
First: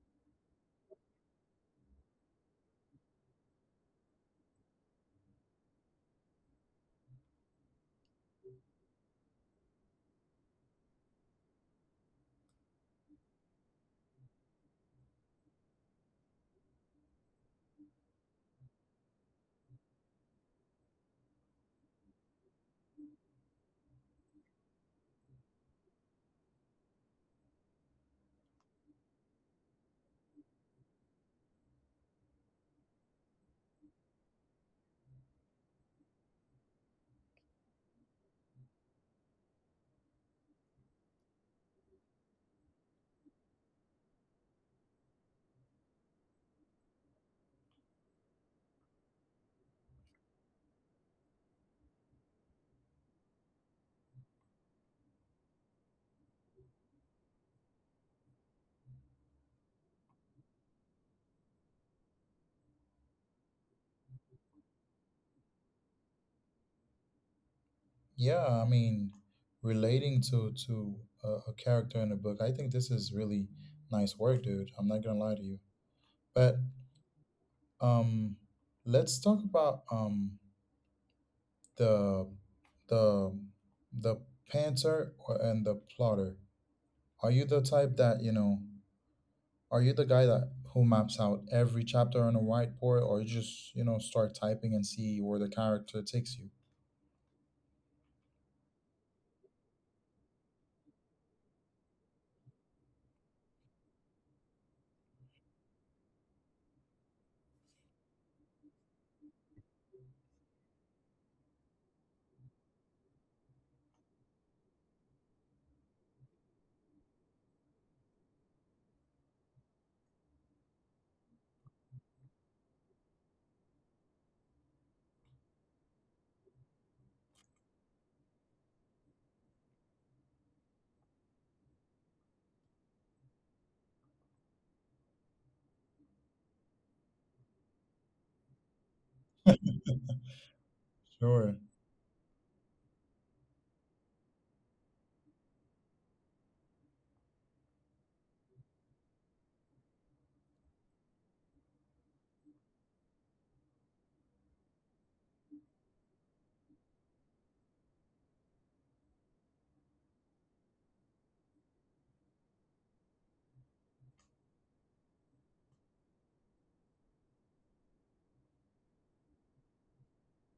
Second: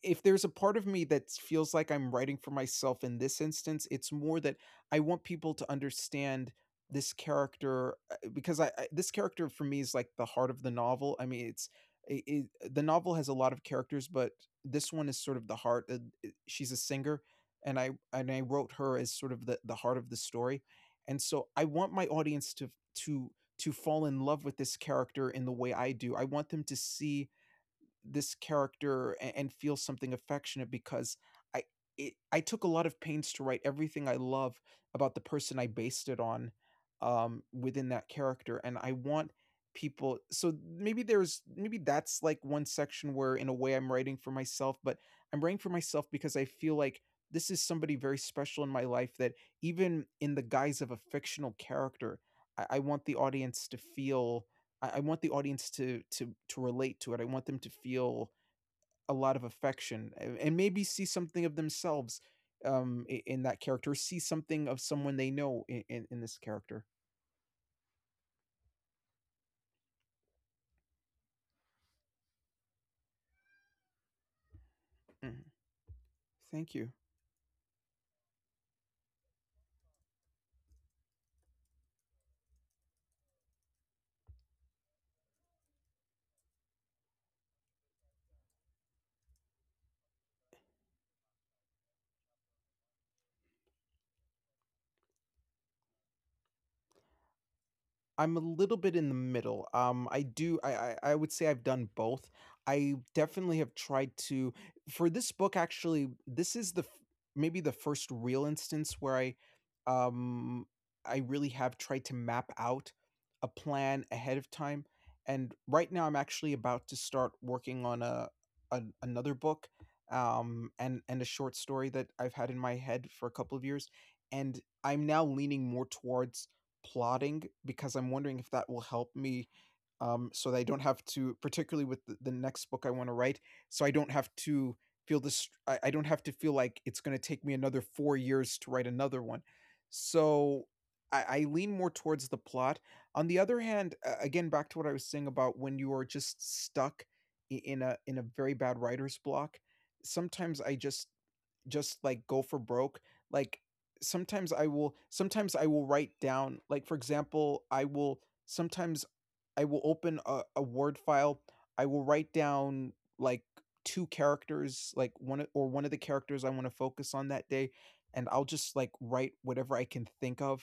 [SPEAKER 2] if there's a part of me that feels like I'm writing for myself in this instance, it's more that I want people to understand this character because I this character for me is like the heart of the novel. I mean, it's I the novel has a lot of characters, but this one is sort of the heart. She's a singer, and I wrote her as sort of the heart of the story, and so I want my audience to to fall in love with this character in the way I do. I want them to see this character and feel something affectionate because I I took a lot of pains to write everything I love about the person I based it on within that character, and I want people. So maybe that's like one section where, in a way, I'm writing for myself, but I'm writing for myself because I feel like this is somebody very special in my life that, even in the guise of a fictional character, I want the audience to feel I want the audience to relate to it. I want them to feel a lot of affection and maybe see something of themselves in that character, see something of someone they know in this character.
[SPEAKER 1] Yeah, I mean, relating to a character in a book, I think this is really nice work, dude. I'm not gonna lie
[SPEAKER 2] Mhm.
[SPEAKER 1] to you. But
[SPEAKER 2] Thank you.
[SPEAKER 1] um, let's talk about the the the pantser or- and the plotter. Are you the type that, you know, are you the guy that who maps out every chapter on a whiteboard, or you just, you know, start typing and see where the character takes you?
[SPEAKER 2] I'm a little bit in the middle. I do. I would say I've done both. I definitely have tried to. For this book, actually, this is the f- maybe the first real instance where um, I really have tried to map out a plan ahead of time. And right now, I'm actually about to start working on an another book, and a short story that I've had in my head for a couple of years, and I'm now leaning more towards plotting because I'm wondering if that will help me, so that I don't have to, particularly with the next book I want to write, so I don't have to feel this, I don't have to feel like it's going to take me another 4 years to write another one. So I
[SPEAKER 1] Sure.
[SPEAKER 2] lean more towards the plot. On the other hand, again, back to what I was saying about when you are just stuck in a very bad writer's block. Sometimes I just like go for broke, like sometimes I will write down, like, for example, I will sometimes I will open a word file. I will write down, like, two characters, like or one of the characters I want to focus on that day, and I'll just like write whatever I can think of,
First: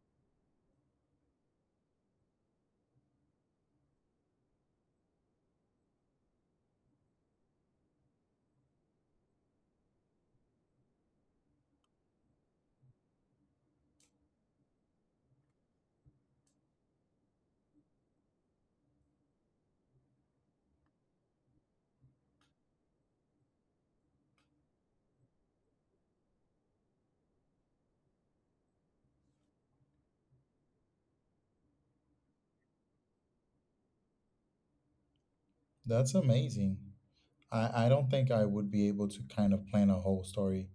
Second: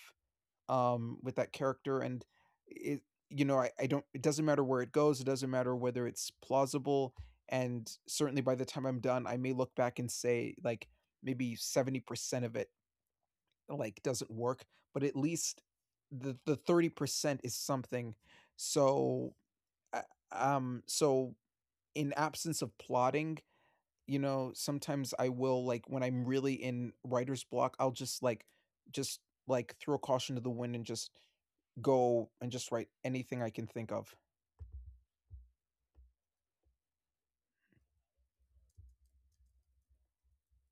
[SPEAKER 2] with that character, and it, you know, I don't. It doesn't matter where it goes. It doesn't matter whether it's plausible. And certainly, by the time I'm done, I may look back and say like maybe 70% of it like doesn't work, but at least the 30% is something. So, uh, so, in absence of plotting, you know, sometimes I will, like, when I'm really in writer's block, I'll just like throw caution to the wind and just go and just write anything I can think of.
[SPEAKER 1] That's amazing. I don't think I would be able to kind of plan a whole story,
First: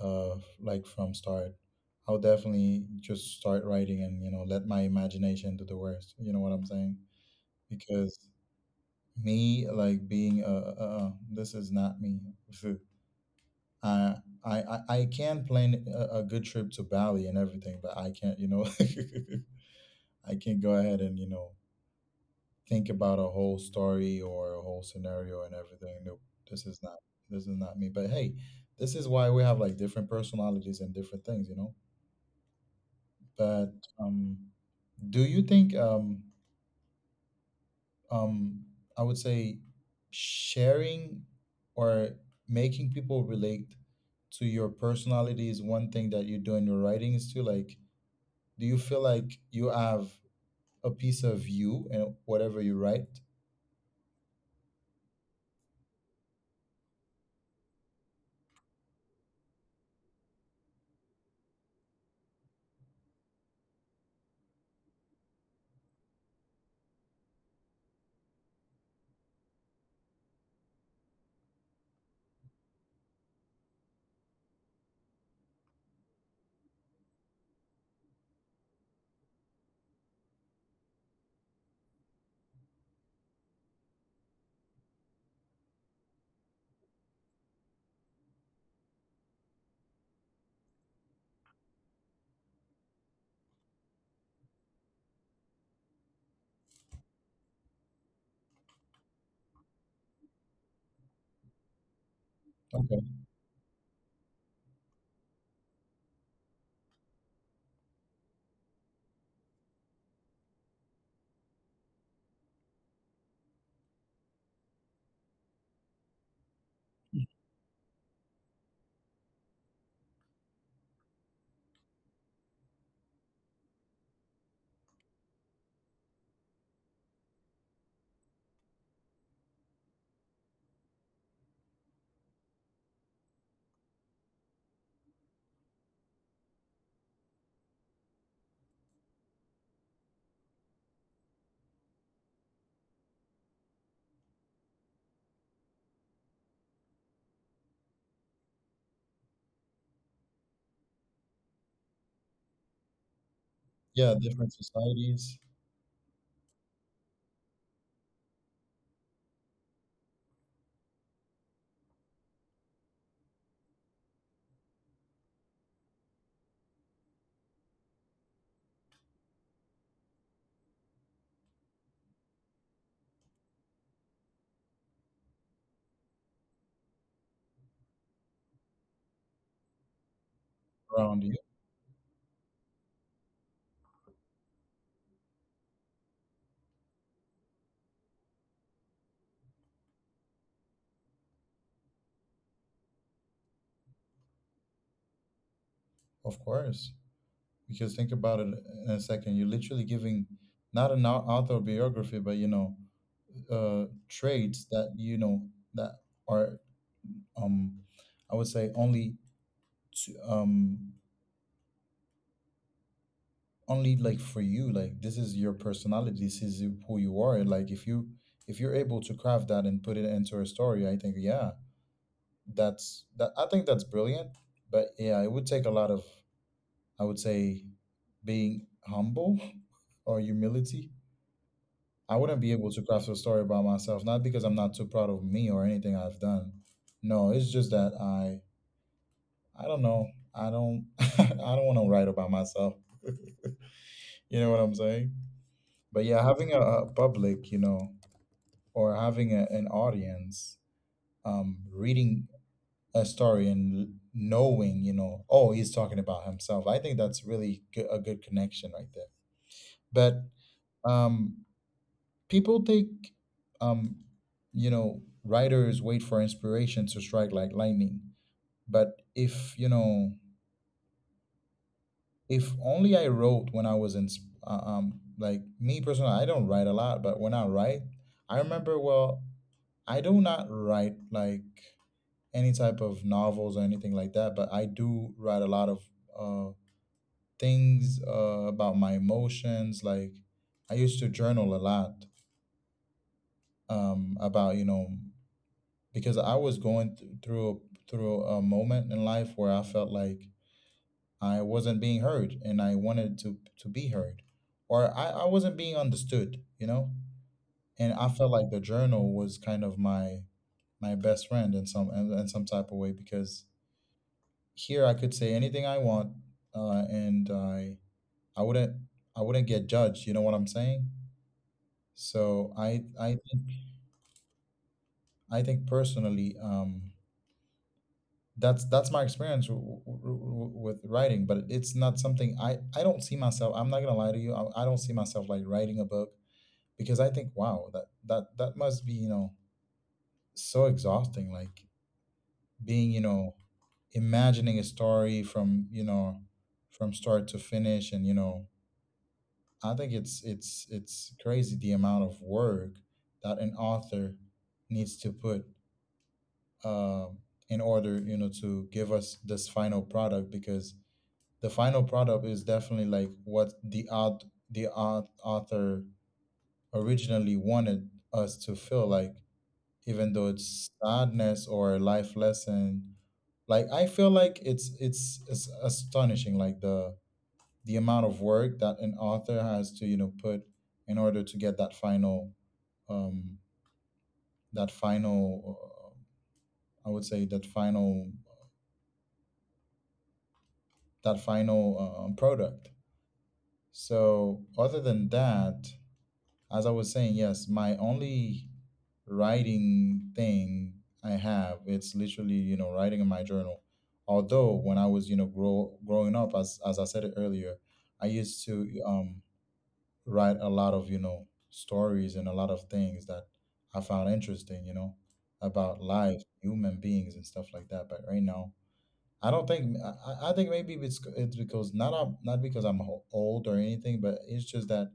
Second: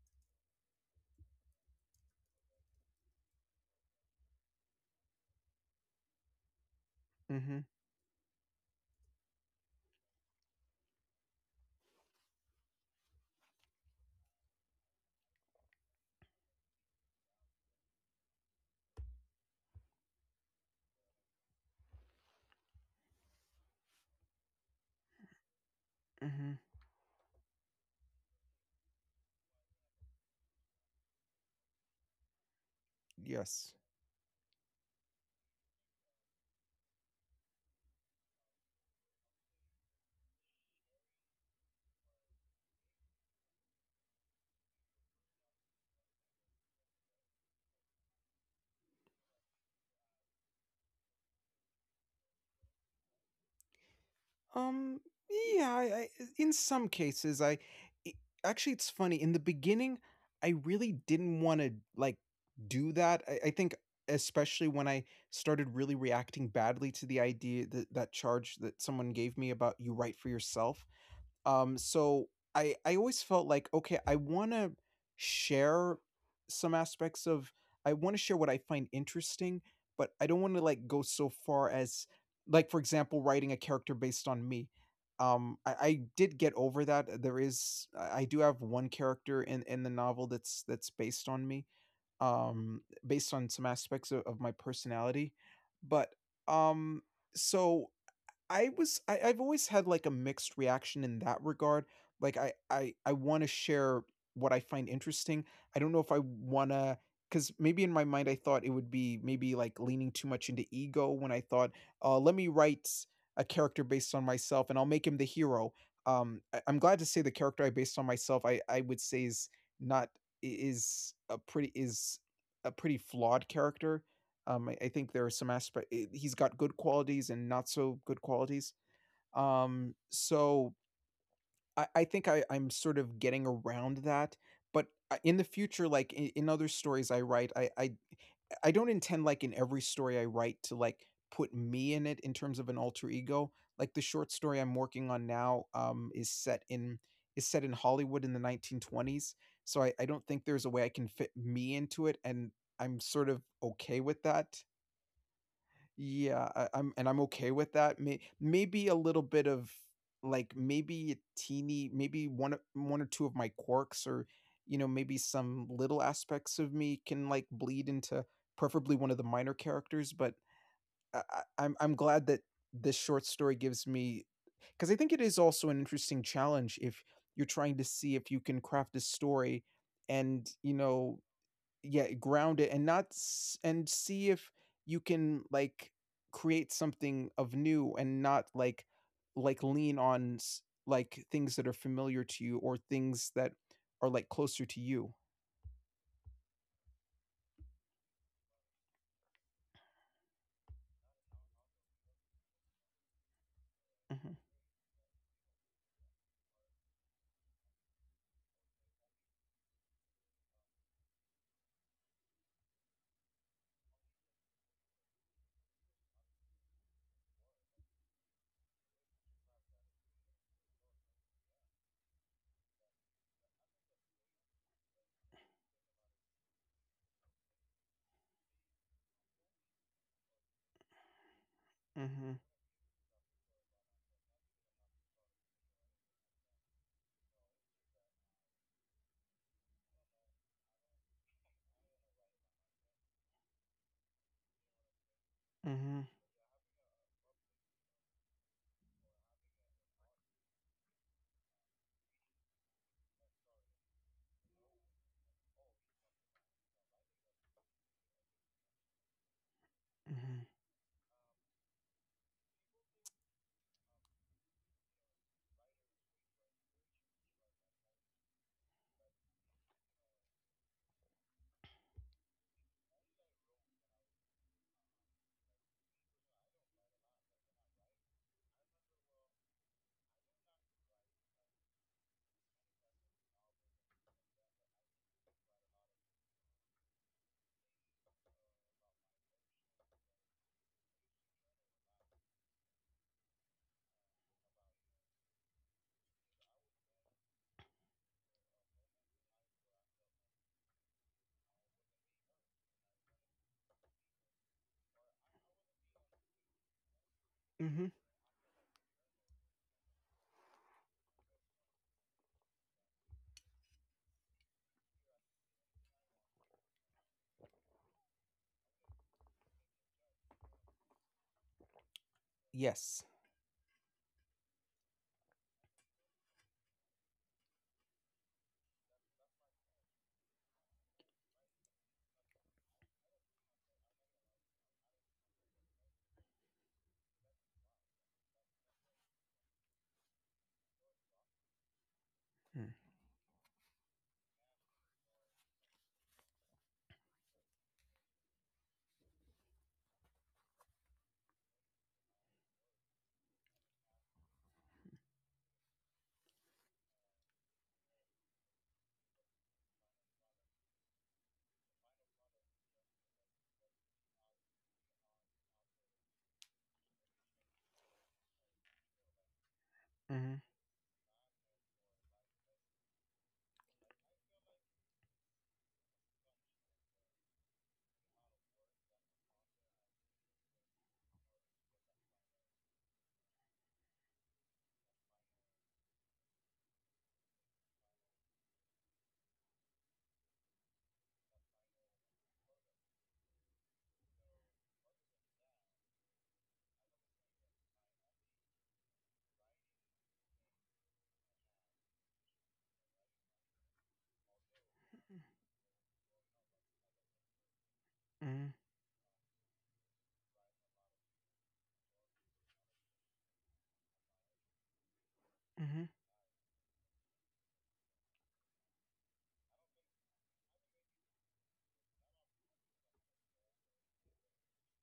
[SPEAKER 1] like from start. I'll definitely just start writing and, you know, let my imagination do the rest. You know what I'm saying?
[SPEAKER 2] Mhm.
[SPEAKER 1] Because me like being this is not me. Phew. I I can plan a good trip to Bali and everything, but I can't, you know, <laughs> I can't go ahead and, you know, think about a whole story or a whole scenario and everything. Nope.
[SPEAKER 2] Mhm.
[SPEAKER 1] This is not, this is not me, but hey, this is why we have like different personalities and different things, you know.
[SPEAKER 2] Yes.
[SPEAKER 1] But um do you think um, I would say sharing or making people relate to your personality is one thing that you do in your writings too. Like, do you feel like you have a piece of you in whatever you write?
[SPEAKER 2] Um. Yeah. In some cases, i- actually it's funny. In the beginning, I really didn't want to like do that. I think especially when I started really reacting badly to the idea that that charge that someone gave me about you write for yourself. So I always felt like, okay, I want to share some aspects of I want to share what I find interesting, but I don't want to like go so far as, like, for example, writing a character based on me. I did get over that. There is I do have one character in the novel that's based on me, based on some aspects of my personality, but um, so I was I I've always had, like, a mixed reaction in that regard, like, I I
[SPEAKER 1] Okay.
[SPEAKER 2] I wanna share what I find interesting. I don't know if I wanna to, cause maybe in my mind, I thought it would be maybe, like, leaning too much into ego when I thought, let me write a character based on myself, and I'll make him the hero." I'm glad to say the character I based on myself, I would say is not I is a pretty flawed character, I think there are some aspect I- He's got good qualities and not so good qualities. So I think I'm sort of getting around that. But, in the future, like in other stories I write, I don't intend, like, in every story I write to like put me in it in terms of an alter ego. Like the short story I'm working on now, is set in Hollywood in the 1920s. So I don't think there's a way I can fit me into it, and I'm sort of okay
[SPEAKER 1] Yeah,
[SPEAKER 2] with that.
[SPEAKER 1] different societies
[SPEAKER 2] Yeah, I I'm and I'm okay with that. Maybe a little bit of, like, maybe a teeny, maybe one or two of my quirks or, you know, maybe some little aspects of me can like bleed into preferably one of the minor characters, but I, I'm glad that this short story gives me, because I think it is also an interesting challenge if you're trying to see if you can craft a story and, you know,
[SPEAKER 1] around you,
[SPEAKER 2] yeah, ground it and not s- and see if you can like create something of new and not like like lean on things that are familiar to you or things that are like closer to you.
[SPEAKER 1] of course. Because think about it in a second, you're literally giving not an au- autobiography, but you know,
[SPEAKER 2] Hmm.
[SPEAKER 1] traits that you know that are, um, I would say, only to only like for you, like this is your personality, this is you- who you are, and like if you, if you're able to craft that and put it into a story, I think yeah, that's that I think that's brilliant. But yeah, it would take a lot of, I would say, being humble <laughs> or humility. I wouldn't
[SPEAKER 2] Hmm.
[SPEAKER 1] be able to craft a story about myself, not because I'm not too proud of me or anything I've done, no, it's just that I don't know, I don't <laughs> I don't want to write about myself, <laughs> you know what I'm saying. But
[SPEAKER 2] Hmm.
[SPEAKER 1] yeah, having a public, you know, or having a, an audience, reading a story and l- knowing, you know, oh, he's talking about himself. I think that's really g- a good connection right there. But um, people think, um, you know, writers wait for inspiration to strike like lightning. But if, you know, if only I wrote when I was in, like me personally, I don't write a lot, but when I write, I remember well. I do not write like any type of novels or anything like that, but I do write a lot of uh, things about my emotions. Like I used to journal a lot about, you know, because I was going th- through a, through a moment in life where I felt like I wasn't being heard and I wanted to be heard, or I wasn't being understood, you know.
[SPEAKER 2] Hmm. Hmm.
[SPEAKER 1] And I felt like the journal was kind of my my best friend in some type of way, because here I could say anything I want, and I wouldn't, I wouldn't get judged. You know what I'm saying? So
[SPEAKER 2] Yes.
[SPEAKER 1] I think personally, that's my experience w- w- w- with writing. But it's not something I. I don't see myself, I'm not gonna lie to you, I don't see myself like writing a book, because I think wow, that that that must be, you know, so exhausting. Like
[SPEAKER 2] Mm-hmm.
[SPEAKER 1] being, you know, imagining a story from, you know, from start to finish, and you know, I think it's crazy, the amount of work that an author needs to put uh in order, you know, to give us this final product, because the final product is definitely like what the art author originally wanted us to feel like, even though
[SPEAKER 2] Mm-hmm.
[SPEAKER 1] it's sadness or a life lesson. Like I feel like it's astonishing, like the amount of work that an author has to, you know, put in order to get um that final I would say that final product. So other than that, as I was saying, yes, my only writing thing I have, it's literally, you know, writing in my journal. Although when I was, you know, grow, growing up, as I said it earlier, I used
[SPEAKER 2] Mm-hmm.
[SPEAKER 1] to write a lot of, you know, stories and a lot of things that I found interesting, you know, about life, human beings, and stuff like that. But right now, I don't think I think maybe it's because not I'm, not because I'm ho- old or anything, but it's just that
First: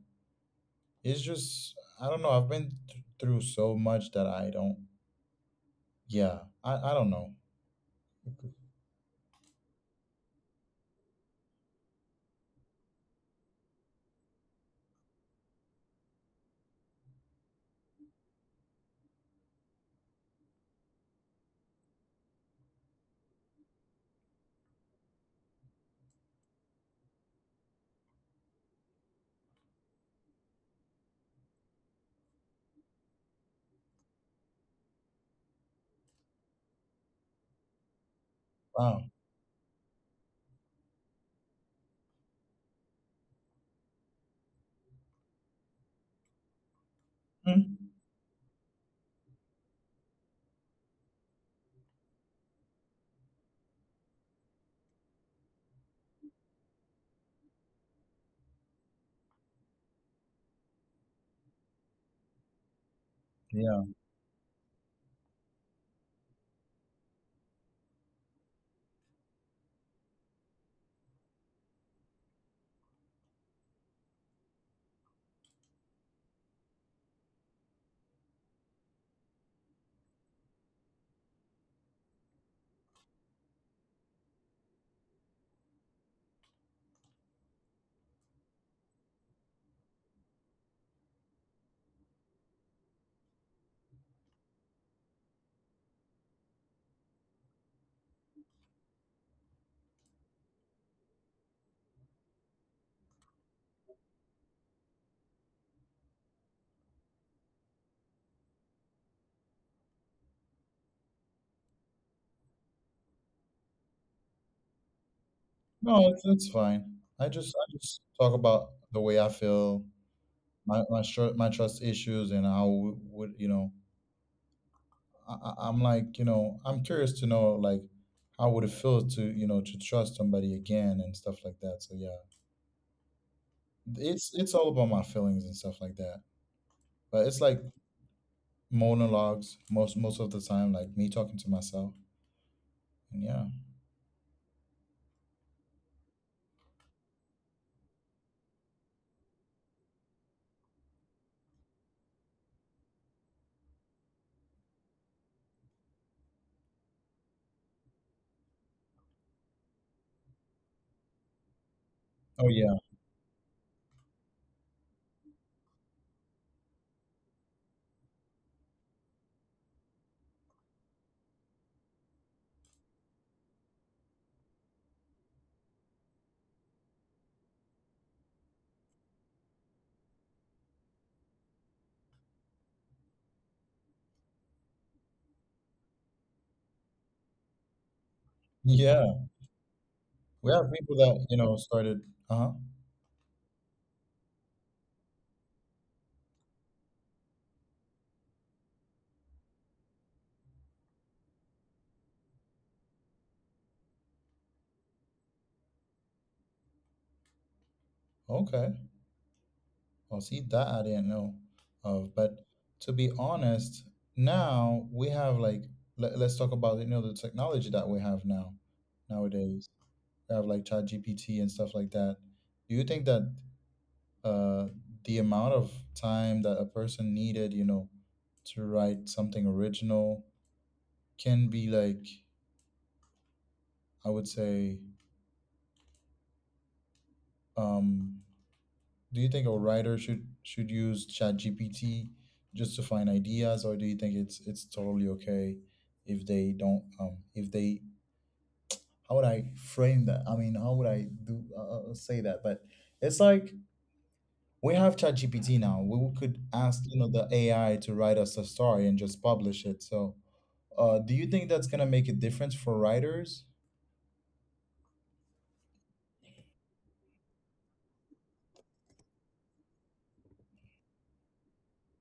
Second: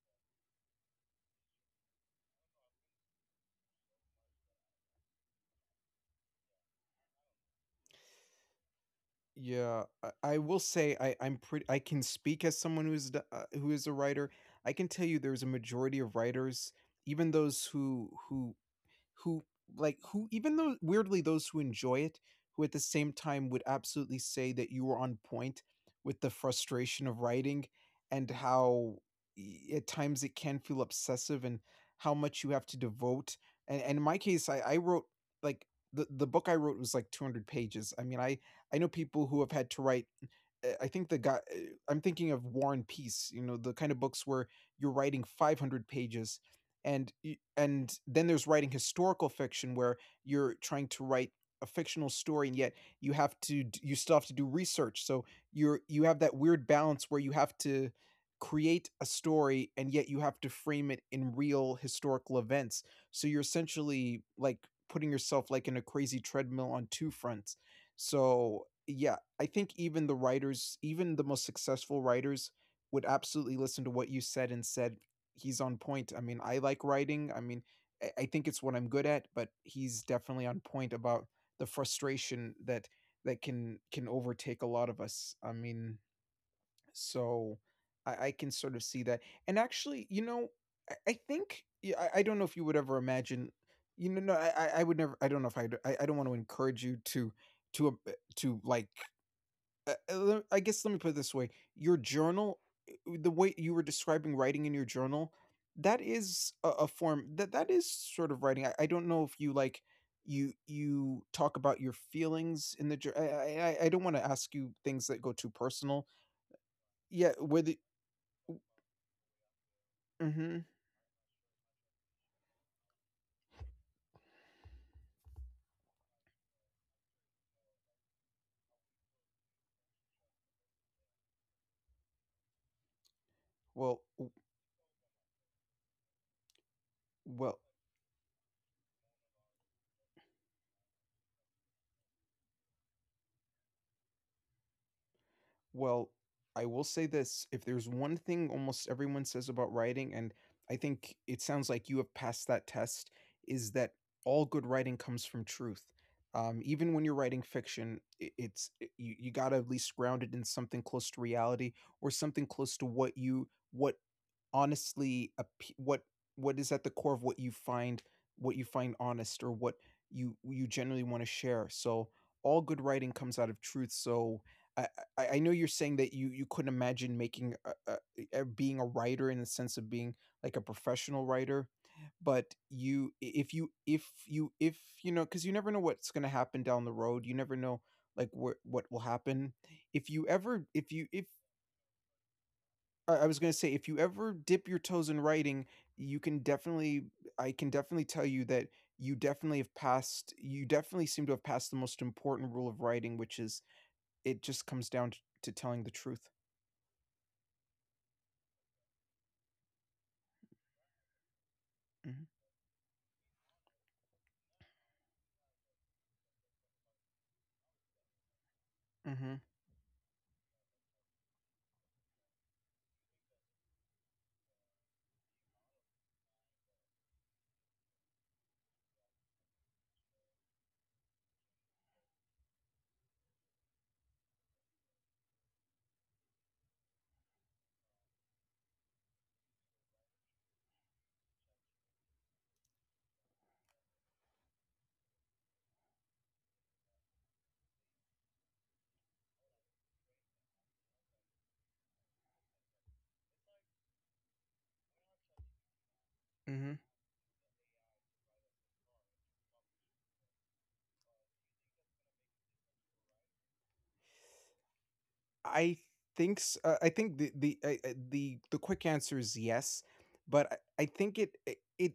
[SPEAKER 1] it's just I don't know. I've been th- through so much that I don't. Yeah, I don't know.
[SPEAKER 2] Yeah, I will say I I'm pretty I can speak as someone who's who is a writer. I can tell you there's a majority of writers, even those who who who like who even though weirdly those who enjoy it, who at the same time would absolutely say that you were on point with the frustration of writing and how, at times, it can feel obsessive and how much you have to devote, and in my case I wrote, like, the book I wrote was like 200 pages. I know
[SPEAKER 1] Wow.
[SPEAKER 2] people who have had to write, I think the guy, I'm thinking of War and Peace, you know, the kind of books where you're writing 500 pages and
[SPEAKER 1] Mm.
[SPEAKER 2] and then there's writing historical fiction where you're trying to write a fictional story and yet you have to you still have to do research. So you have that weird balance where you have to create a story and yet you have to frame it in real historical events. So you're
[SPEAKER 1] Yeah.
[SPEAKER 2] essentially like putting yourself like in a crazy treadmill on two fronts. So, yeah, I think even the writers, even the most successful writers, would absolutely listen to what you said and said, he's on point. I mean, I like writing. I mean, I think it's what I'm good at, but he's definitely on point about the frustration that that can overtake a lot of us. I mean, so I can sort of see that. And actually, you know, I think yeah, I don't know if you would ever imagine. You know, no, I would never. I don't know if I'd, I. I don't want to encourage you to to a- to like. I guess let me put it this way: your journal, the way you were describing writing in your journal, that is a form that is sort of writing. I don't know if you like you talk about your feelings in the jour- I don't want to ask you things that go too
[SPEAKER 1] No,
[SPEAKER 2] personal.
[SPEAKER 1] it's fine.
[SPEAKER 2] Yeah,
[SPEAKER 1] I
[SPEAKER 2] whether.
[SPEAKER 1] just talk about the way I feel,
[SPEAKER 2] Mm-hmm.
[SPEAKER 1] my str- my trust issues, and how w- would you know? I- I'm like, you know, I'm curious to know like how would it feel to, you know, to trust somebody again and stuff like that. So yeah.
[SPEAKER 2] Well,
[SPEAKER 1] it's
[SPEAKER 2] w-
[SPEAKER 1] it's all about my feelings and stuff like that. But it's like
[SPEAKER 2] well,
[SPEAKER 1] monologues most most of the time, like me talking to myself. And yeah.
[SPEAKER 2] well. I will say this: if there's one thing almost everyone says about writing, and I think it sounds like you have passed that test, is that all good writing comes from truth. Even when you're writing fiction, you, you got to at least ground it in something close to reality or
[SPEAKER 1] Oh
[SPEAKER 2] something
[SPEAKER 1] yeah.
[SPEAKER 2] close to
[SPEAKER 1] <laughs>
[SPEAKER 2] what you what honestly appe what is at the core of what you find, what you find honest or what you generally want to share. So all good writing comes out of truth. So I, I know you're saying that you couldn't imagine making being a writer in the sense of being like a professional writer, but if you if you if you know, because you never know what's going to happen down the road. You never know like what will
[SPEAKER 1] Yeah.
[SPEAKER 2] happen if you
[SPEAKER 1] We
[SPEAKER 2] ever
[SPEAKER 1] have people
[SPEAKER 2] if you
[SPEAKER 1] that,
[SPEAKER 2] if
[SPEAKER 1] you know, started. Uh-huh.
[SPEAKER 2] I was gonna say, if you ever dip your toes in writing, you can definitely I can definitely tell you that you definitely seem to have passed the most important rule of writing, which is it just comes down t to telling the truth.
[SPEAKER 1] Okay. Well, see, that I didn't know of.
[SPEAKER 2] Mhm,
[SPEAKER 1] But to be honest, now we have like, let, let's talk about, you know, the technology that we have now
[SPEAKER 2] mhm,
[SPEAKER 1] nowadays. We have like chat GPT and stuff like that. Do you think that uh, the amount of time that a person needed, you know, to write something original can be like, I would say, um, do you think a writer should use ChatGPT just to find ideas, or do you think it's totally okay if they don't, if they, how would I frame that? I mean, how would I do say that? But it's like we have ChatGPT now. We could ask,
[SPEAKER 2] mhm.
[SPEAKER 1] you know, the AI to write us a story and just publish it. So do you think that's gonna make a difference for writers?
[SPEAKER 2] I I think the quick answer is yes, but I think it,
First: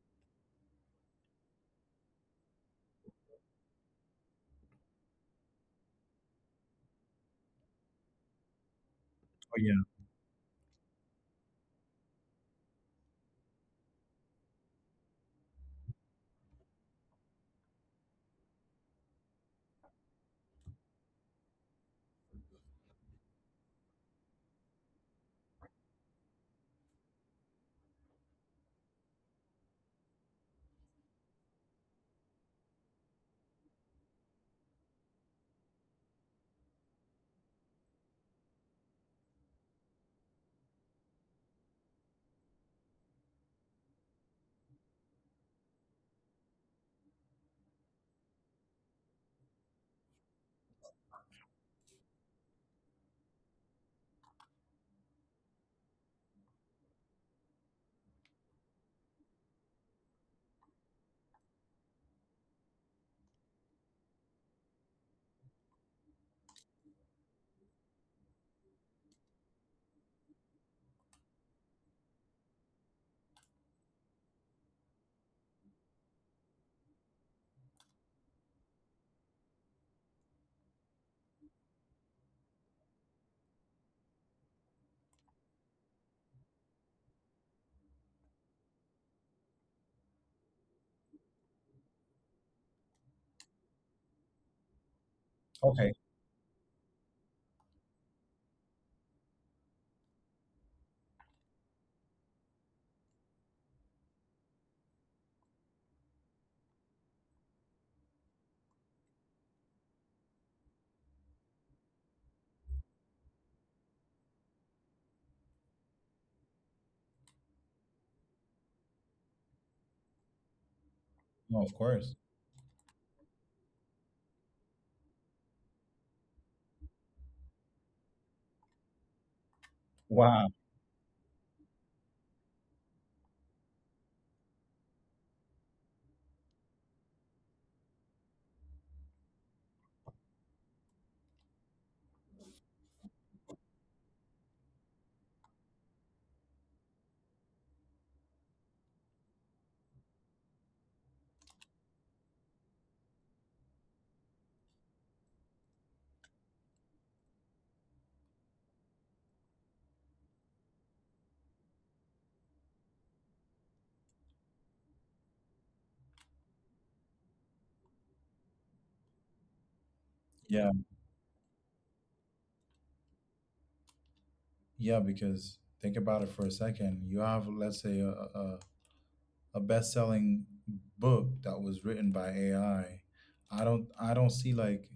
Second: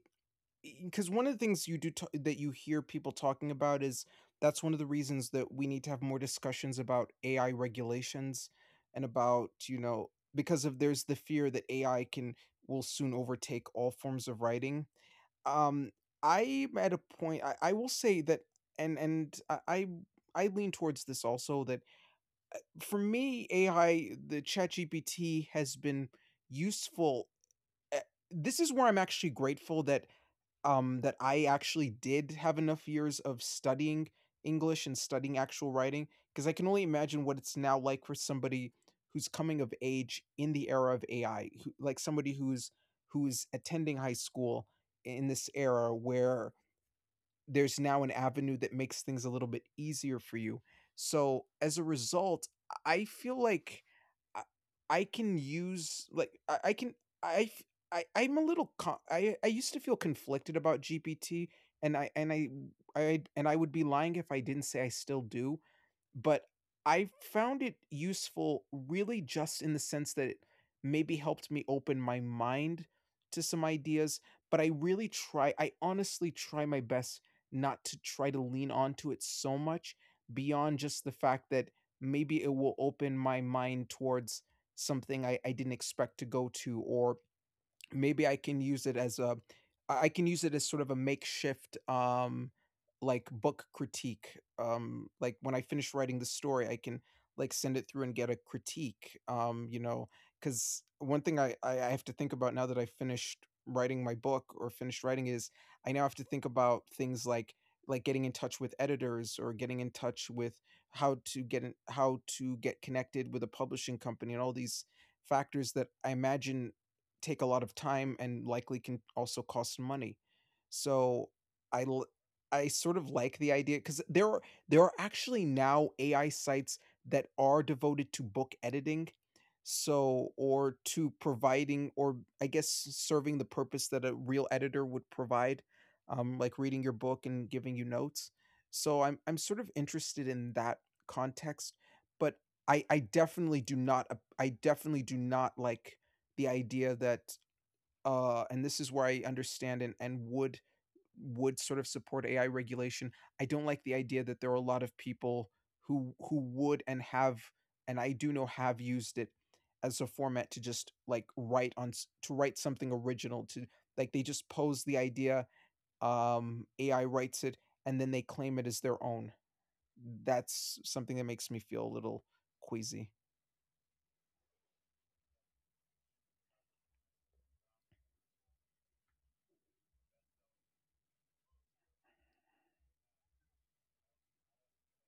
[SPEAKER 2] because one of the things that you hear people talking about is that's one of the reasons that we need to have more discussions about AI regulations and about
[SPEAKER 1] Oh
[SPEAKER 2] you
[SPEAKER 1] yeah.
[SPEAKER 2] know because of there's the fear that AI can will soon overtake all forms of writing. Um, I'm at a point I will say that and I lean towards this also that for me, AI, the ChatGPT has been useful. Eh, This is where I'm actually grateful that that I actually did have enough years of studying English and studying actual writing, because I can only imagine what it's now like for somebody who's coming of age in the era of AI, who, like somebody who's attending high school in this era where there's now an avenue that makes things a little bit easier for you. So as a result, I feel like I, I can use like I can I I I'm a I used to feel conflicted about GPT and I and I and I would be lying if I didn't say I still do, but I found it useful really just in the sense that it maybe helped me open my mind to some ideas, but I honestly try my best not to try to lean onto it so much beyond just the fact that maybe it will open my mind towards something I didn't expect to go to, or maybe I can use it as sort of a makeshift like book critique. Um, like when I finish
[SPEAKER 1] Okay.
[SPEAKER 2] writing the story, I can like send it through and get a critique. You know, because one thing I have to think about now that I finished writing my book or finished writing is I now have to think about things like getting in touch with editors or getting in touch with how to get connected with a publishing company, and all these factors that I imagine take a lot of time and likely can also cost money. So
[SPEAKER 1] No,
[SPEAKER 2] I
[SPEAKER 1] of
[SPEAKER 2] l-
[SPEAKER 1] course.
[SPEAKER 2] I sort of like the idea, because there are actually now AI sites that are devoted to book editing, so,
[SPEAKER 1] Wow.
[SPEAKER 2] or to providing, or I guess serving the purpose that a real editor would provide, like reading your book and giving you notes. So I'm sort of interested in that context, but I definitely do not like the idea that and this is where I understand and, would sort of support AI regulation. I don't like the idea that there are a lot of people who would and have, and I do know have used it as a format to just like write on, to write something original, to like they just pose the idea, AI writes it, and then they claim it as their own. That's
[SPEAKER 1] Yeah.
[SPEAKER 2] something that makes me feel a little queasy.
[SPEAKER 1] Yeah, because think about it for a second. You have, let's say, a best-selling book that was written by AI. I don't see like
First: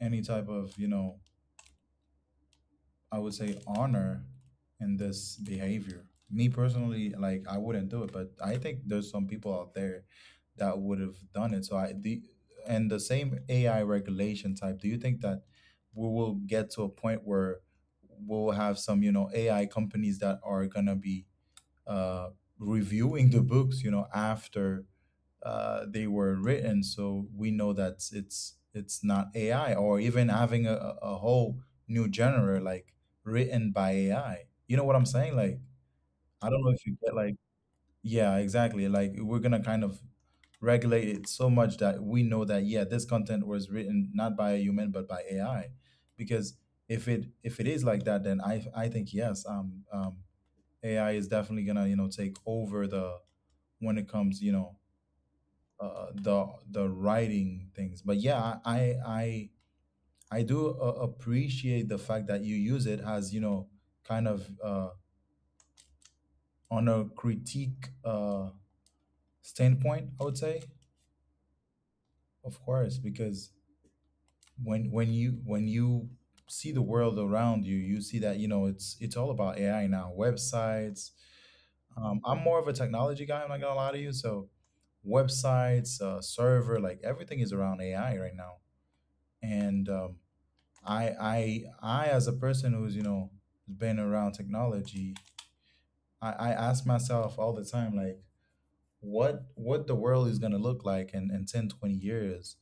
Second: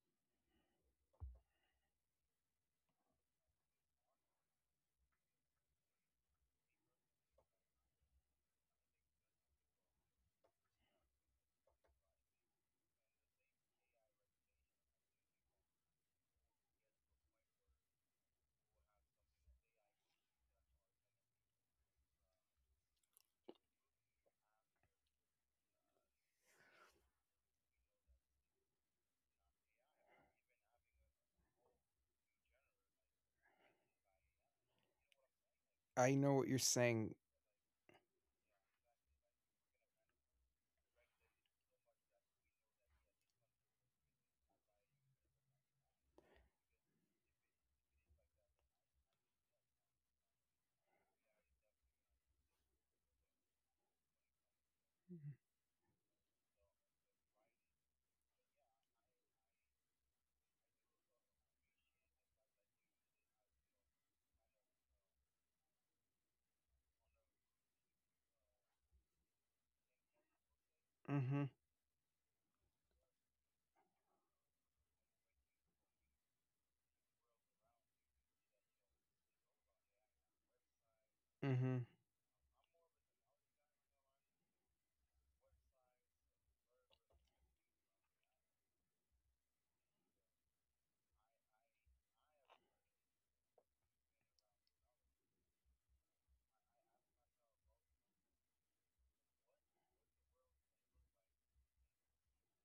[SPEAKER 1] any type of, you know, I would say honor in this behavior. Me personally, like I wouldn't do it, but I think there's some people out there that would have done it. So I the and the same AI regulation type. Do you think that we will get to a point where we'll have some, you know, AI companies that are gonna be uh, reviewing the books, you know, after they were written, so we know that it's not AI? Or even having a whole new genre like written by AI? You know what I'm saying? Like,
[SPEAKER 2] I know what
[SPEAKER 1] I
[SPEAKER 2] you're
[SPEAKER 1] don't know if you
[SPEAKER 2] saying.
[SPEAKER 1] get like— yeah, exactly. Like, we're gonna kind of regulate it so much that we know that, yeah, this content was written not by a human but by AI. Because if it is like that, then I think yes, AI is definitely gonna, you know, take over the— when it comes, you know, the writing things. But yeah, I do appreciate the fact that you use it as, you know, kind of on a critique standpoint, I would say.
[SPEAKER 2] Mhm.
[SPEAKER 1] Of course, because when you see the world around you, you see that, you know, it's all about ai now. Websites,
[SPEAKER 2] Mhm.
[SPEAKER 1] I'm more of a technology guy, I'm not gonna lie to you. So websites, server, like, everything is around ai right now. And I, as a person who's, you know, been around technology, I ask myself all the time, like, what the world is gonna look like in 10, 20 years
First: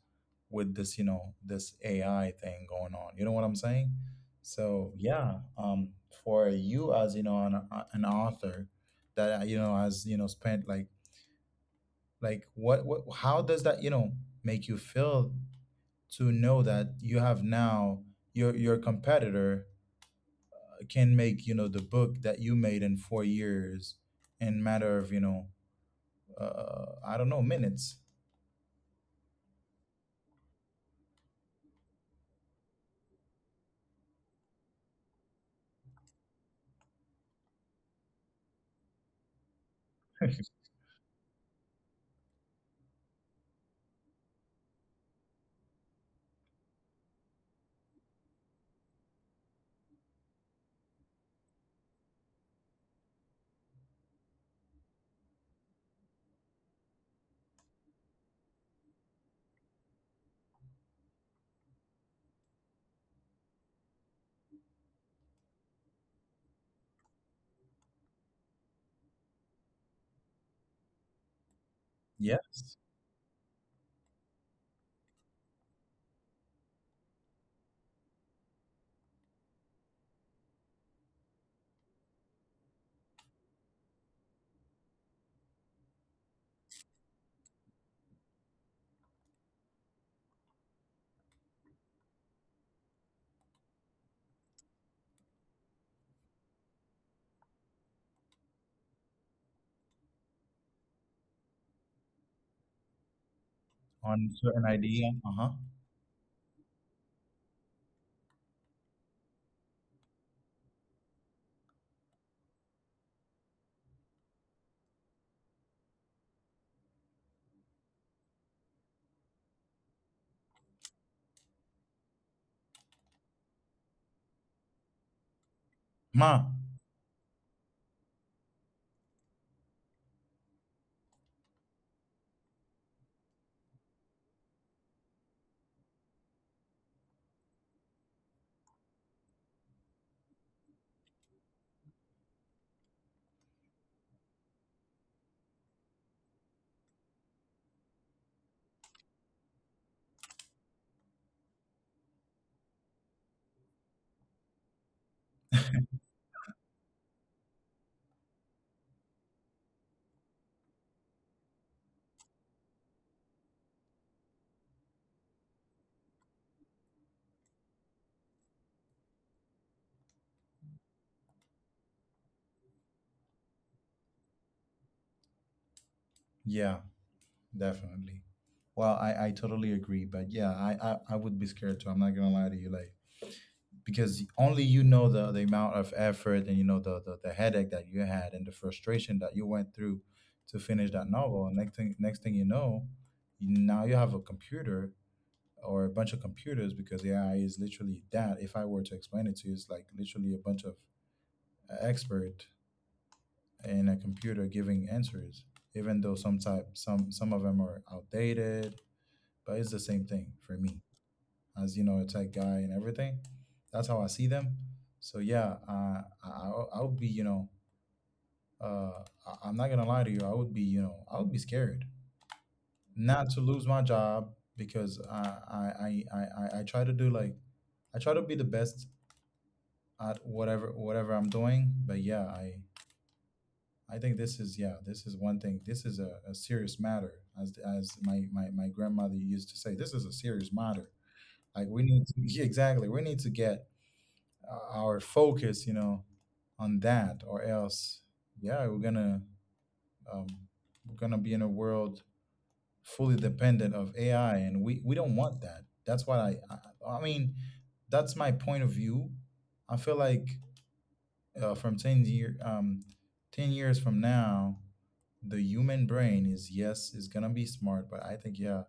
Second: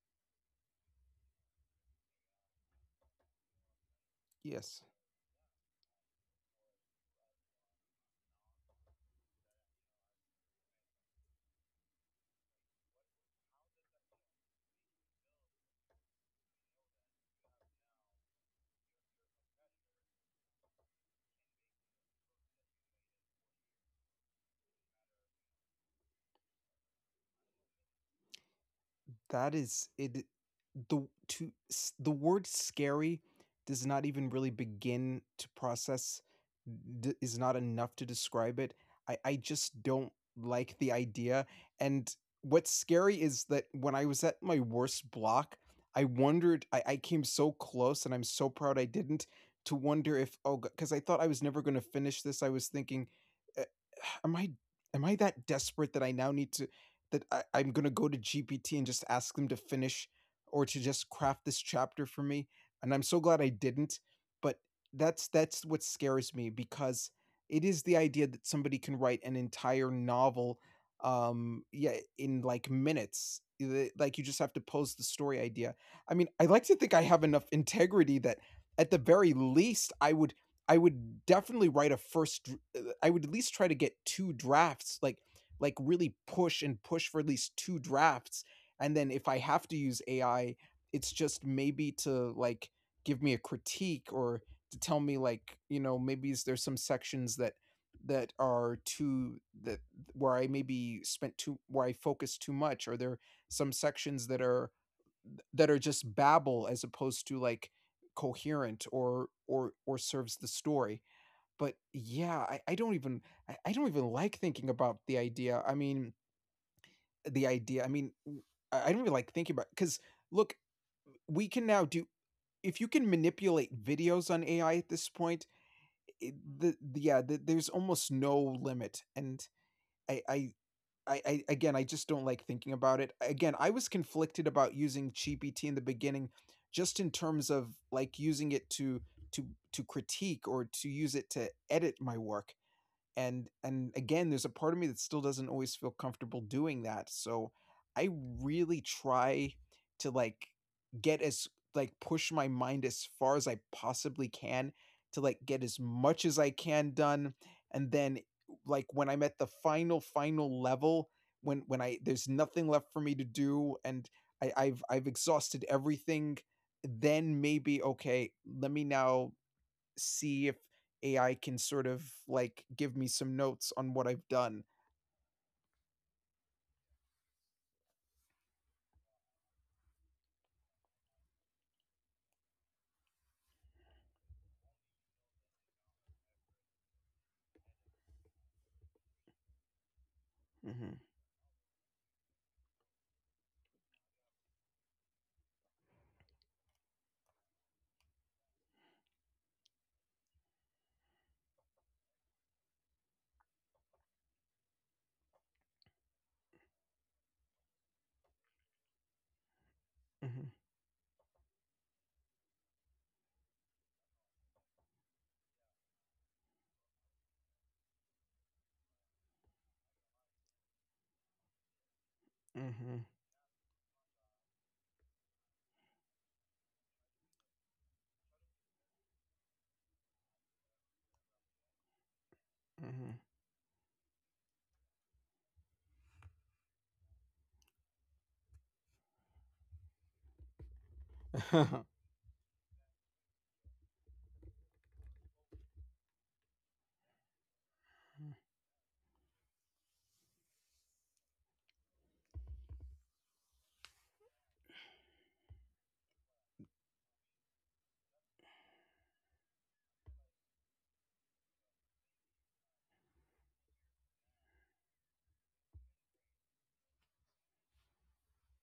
[SPEAKER 1] with this, you know, this AI thing going on. You know what I'm saying?
[SPEAKER 2] Yes.
[SPEAKER 1] So yeah, for you, as, you know, an author that you know, has, you know, spent like— like what, how does that, you know, make you feel to know that you have now your competitor can make, you know, the book that you made in 4 years in matter of, you know, I don't know, minutes.
[SPEAKER 2] that is it the to the word scary does not even really begin to is not enough to describe it. I just don't like the idea. And what's scary is that when I was at my worst block, I wondered — I came so close, and I'm so proud I didn't — to wonder if, oh, because I thought I was never going to finish this, I was thinking, "Uh, am I, am I that desperate that I now need to I'm going to go to GPT and just ask them to finish, or to just craft this chapter for me." And I'm so glad I didn't. But that's what scares me, because it is the idea that somebody can write an entire novel, um, yeah, in like
[SPEAKER 1] Yes,
[SPEAKER 2] minutes. Like you just have to pose the story idea. I mean, I like to think I have enough integrity that, at the very least, I would definitely write a first I would at least try to get two drafts, like really push and push for at least two drafts, and then if I have to use AI, it's just maybe to like give me a critique, or to tell me, like, you know, maybe, is there some sections that that are too that where I maybe spent too where I focus too much, or there are some sections
[SPEAKER 1] on certain idea. Uh huh.
[SPEAKER 2] that are just babble as opposed to like coherent, or or serves the story. But yeah, I don't even I don't even like thinking about the idea. I mean, the idea. I don't really like thinking about, because look, we can now do — if you can manipulate videos on AI at this point.
[SPEAKER 1] Ma.
[SPEAKER 2] It, the yeah, the, there's almost no limit, and I I. I, again, I just don't like thinking about it. Again, I was conflicted about using GPT in the beginning, just in terms of like using it to to to critique, or to use it to edit my work, and again there's a part of me that still doesn't always feel comfortable doing that. So I really try to like get as push my mind as far as I possibly can, to like get as much as I can done, and then like when I'm at the final final level, when I there's nothing left for me to do, and I've I've exhausted everything, then maybe, okay, let me now see if AI can sort of like give me some notes on what I've done.
[SPEAKER 1] Yeah, definitely. Well, I totally agree, but yeah, I would be scared too, I'm not gonna lie to you, like. Because only you know the amount of effort and, you know, the headache that you had and the frustration that you went through to finish
[SPEAKER 2] Mhm,
[SPEAKER 1] that novel. And next thing you know, you now you have a computer or a bunch of computers. Because AI is literally that. If I were to explain it to you, it's like literally a bunch of expert in a computer giving answers, even though some type some of them are outdated. But it's the same thing
[SPEAKER 2] mhm,
[SPEAKER 1] for me, as, you know, a tech guy and everything. That's how I see them. So yeah, I would be, you know, I'm not gonna lie to you, I would be, you know, I would be scared.
[SPEAKER 2] mhm,
[SPEAKER 1] Not to lose my job, because I try to do like— I try to be the best at whatever I'm doing. But yeah, I—
[SPEAKER 2] mhm.
[SPEAKER 1] I think this is, yeah, this is one thing. This is a serious matter, as my grandmother used to say. This is a serious matter. Like, we need to— <laughs> exactly, we need to get our focus, you know, on that, or else, yeah, um, we're gonna be in a world fully dependent of AI, and we don't want that. That's what I mean. That's my point of view. I feel like from 10 years from now, the human brain is, yes, is gonna be smart, but I think, yeah,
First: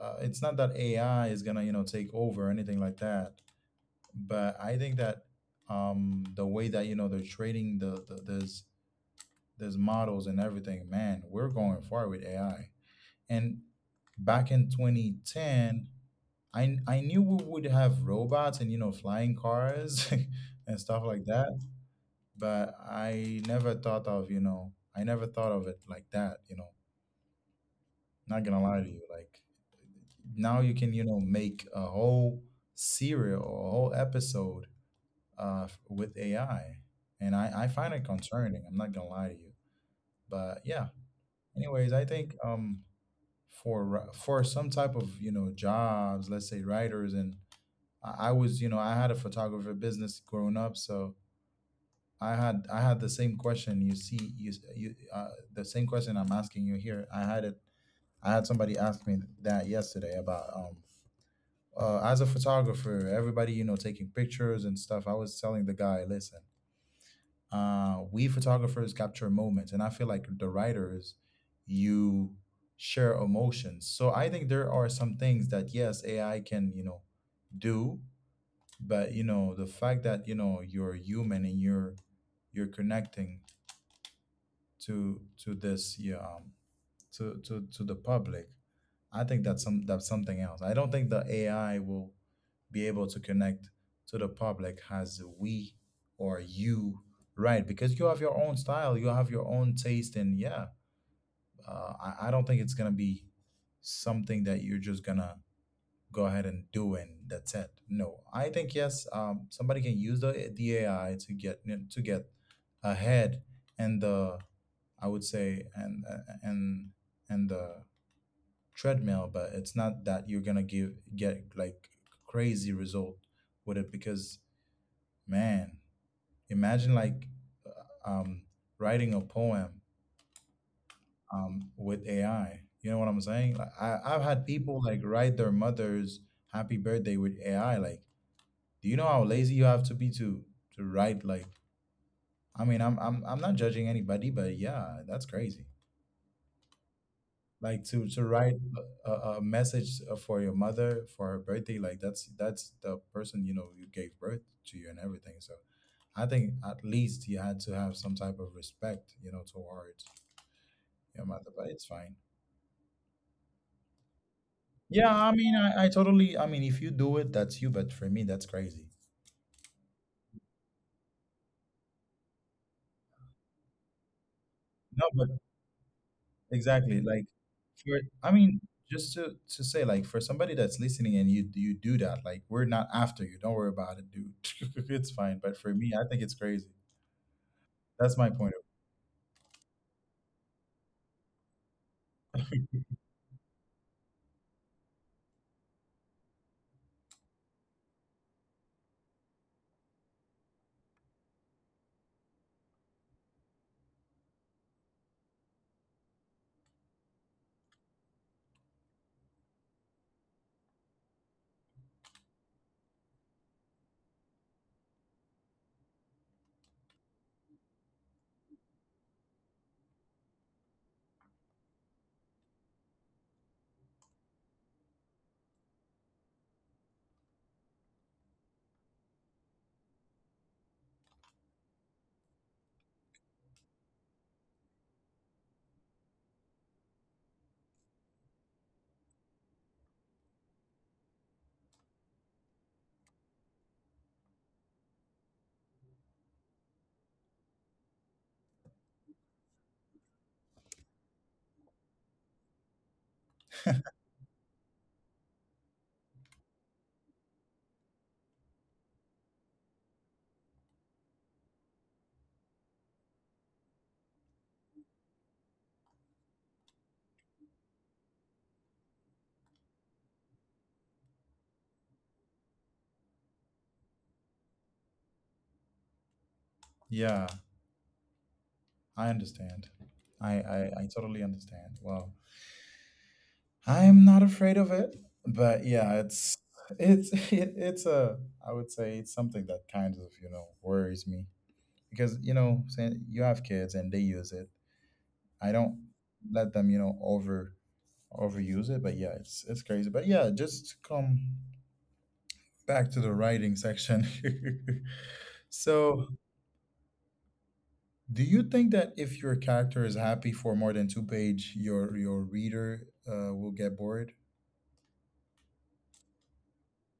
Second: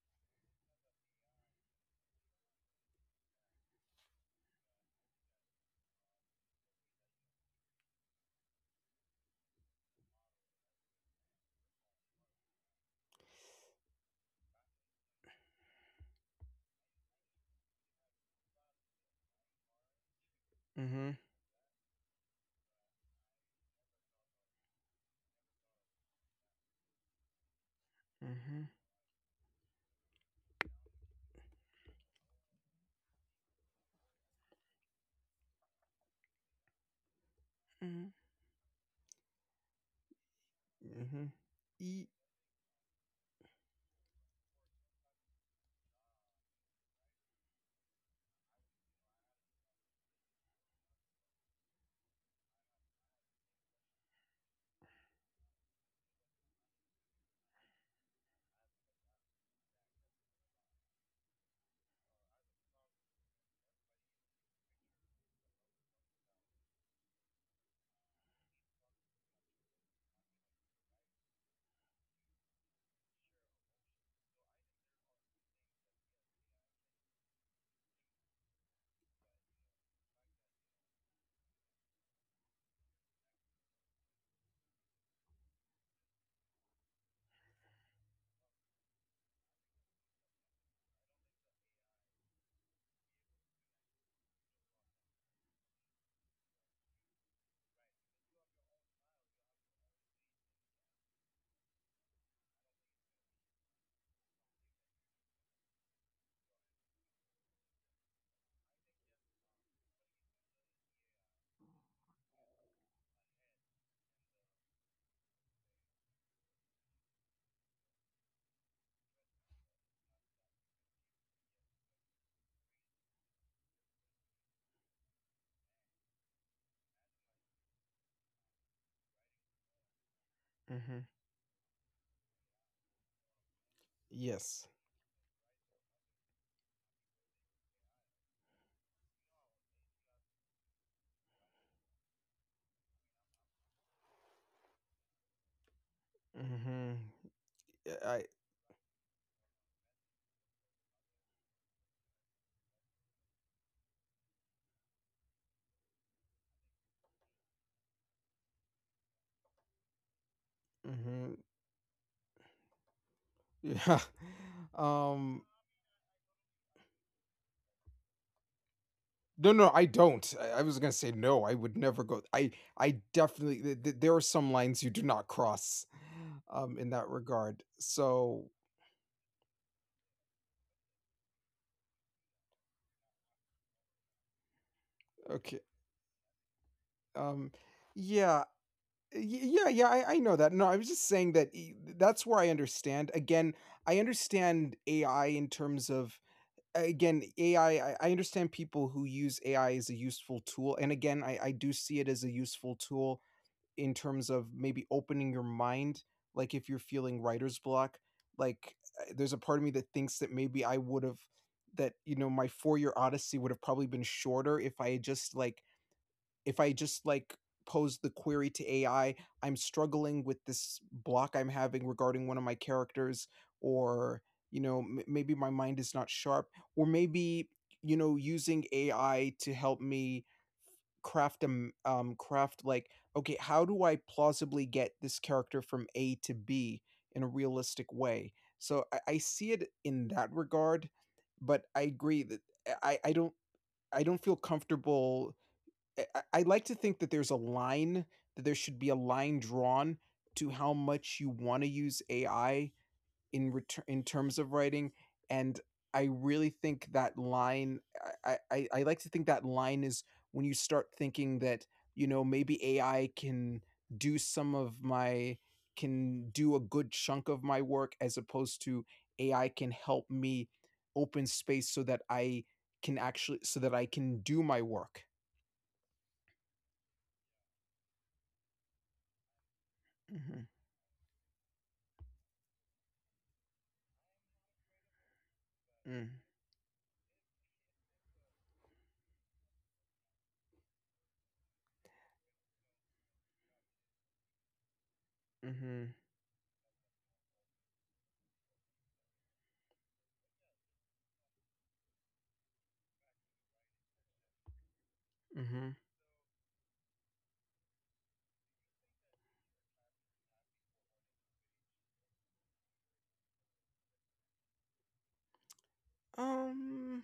[SPEAKER 1] it's not that AI is gonna, you know, take over or anything like that. But I think that the way that, you know, they're trading the there's— there's models and everything, man, we're going far with AI. And back in 2010, I knew we would have robots and, you know, flying cars <laughs> and stuff
[SPEAKER 2] Mhm,
[SPEAKER 1] like that, but I never thought of you know I never thought of it like that. You know, not gonna
[SPEAKER 2] mhm,
[SPEAKER 1] lie to you, like, now you can, you know, make a whole serial, a whole episode uh, with AI, and I find it
[SPEAKER 2] mhm,
[SPEAKER 1] concerning. I'm not gonna lie to you, but yeah.
[SPEAKER 2] mhm. <laughs>
[SPEAKER 1] Anyways, I
[SPEAKER 2] E-
[SPEAKER 1] think for some type of, you know, jobs, let's say writers, and I was, you know, I had a photographer business growing up, so I had the same question. You see, you— you the same question I'm asking you here, I had it. I had somebody ask me that yesterday about as a photographer, everybody, you know, taking pictures and stuff. I was telling the guy, listen, we photographers capture moments, and I feel like the writers, you share emotions. So I think there are some things that, yes, AI can, you know, do, but, you know, the fact that, you know, you're human and you're— you're connecting to this, yeah, to the public, I think that's some— that's something else. I don't think the AI will be able to connect to the public as we— or you, right? Because you have your own style, you have your own taste. And yeah, I don't think it's gonna be something that you're just gonna go ahead and do and that's it. No, I think, yes, somebody can use the ai to get— to get ahead, and the— I would say, and and the treadmill, but it's not that you're gonna give get like crazy result with it. Because, man, imagine like uh, um, writing a poem
[SPEAKER 2] mhm.
[SPEAKER 1] with AI. You know what I'm saying? Like, I've had
[SPEAKER 2] Yes.
[SPEAKER 1] people like write their mother's happy birthday with AI. Like, do you know how lazy you have to be to write? Like, I mean, I'm not judging anybody, but yeah, that's crazy.
[SPEAKER 2] Mhm.
[SPEAKER 1] Like,
[SPEAKER 2] Yeah, I.
[SPEAKER 1] to write a message for your mother for her birthday. Like, that's— that's the person, you know, you gave birth to you and everything. So I think at least you had to have some type of respect, you know, towards your
[SPEAKER 2] Mhm. <laughs>
[SPEAKER 1] mother. But it's fine.
[SPEAKER 2] Yeah.
[SPEAKER 1] Yeah, I
[SPEAKER 2] Um.
[SPEAKER 1] mean, I totally— I mean, if you do it, that's you, but for me, that's crazy.
[SPEAKER 2] No, no, I don't. I was gonna say no. I would never go. I definitely. Th- th- There are some lines you do
[SPEAKER 1] No,
[SPEAKER 2] not
[SPEAKER 1] but
[SPEAKER 2] cross, in
[SPEAKER 1] exactly,
[SPEAKER 2] that
[SPEAKER 1] like,
[SPEAKER 2] regard.
[SPEAKER 1] for— I
[SPEAKER 2] So
[SPEAKER 1] mean, just to say, like, for somebody that's listening and you do that, like, we're not after you, don't worry about it, dude. <laughs> It's fine, but
[SPEAKER 2] okay.
[SPEAKER 1] for me, I think it's crazy.
[SPEAKER 2] Um,
[SPEAKER 1] That's my
[SPEAKER 2] yeah.
[SPEAKER 1] point. Of—
[SPEAKER 2] Y- yeah, yeah, I know that. No, I was just saying that that's where I understand again. I understand AI in terms of — again, AI I, I understand people who use AI as a useful tool, and again, I do see it as a useful tool in terms of maybe opening your mind, like if you're feeling writer's block. Like, there's a part of me that thinks that maybe I would have, that you know, my 4 year odyssey would have probably been shorter if I had just like if I just like pose the query to AI, I'm struggling with this block I'm having regarding one of my characters, or you know, maybe my mind is not sharp, or maybe you know, using AI to help me craft a craft like, okay, how do I plausibly get this character from A to B in a realistic way? So I see it in that regard, but I agree that I I don't I don't feel comfortable. I like to think that there's a line, that there should be a line drawn to how much you want to use AI in return in terms of writing, and I really think that line I, I like to think that line is when you start thinking that you know maybe AI can do some of my can do a good chunk of my work, as opposed to AI can help me open space so that I can actually so that I can do my work.
[SPEAKER 1] yeah, I understand. I totally understand. Well, I am not afraid of it, but yeah,
[SPEAKER 2] Hmm
[SPEAKER 1] it's— it's <laughs> it's a I would say it's something that kind of, you know, worries me. Because, you know, saying you have kids and they use it, I don't
[SPEAKER 2] Mhm,
[SPEAKER 1] let them, you know, over— overuse it. But yeah, it's crazy. But yeah, just to come back to the writing section. <laughs>
[SPEAKER 2] mhm.
[SPEAKER 1] So, do you think that if your character is happy for more than two page, your reader will get bored
[SPEAKER 2] Um,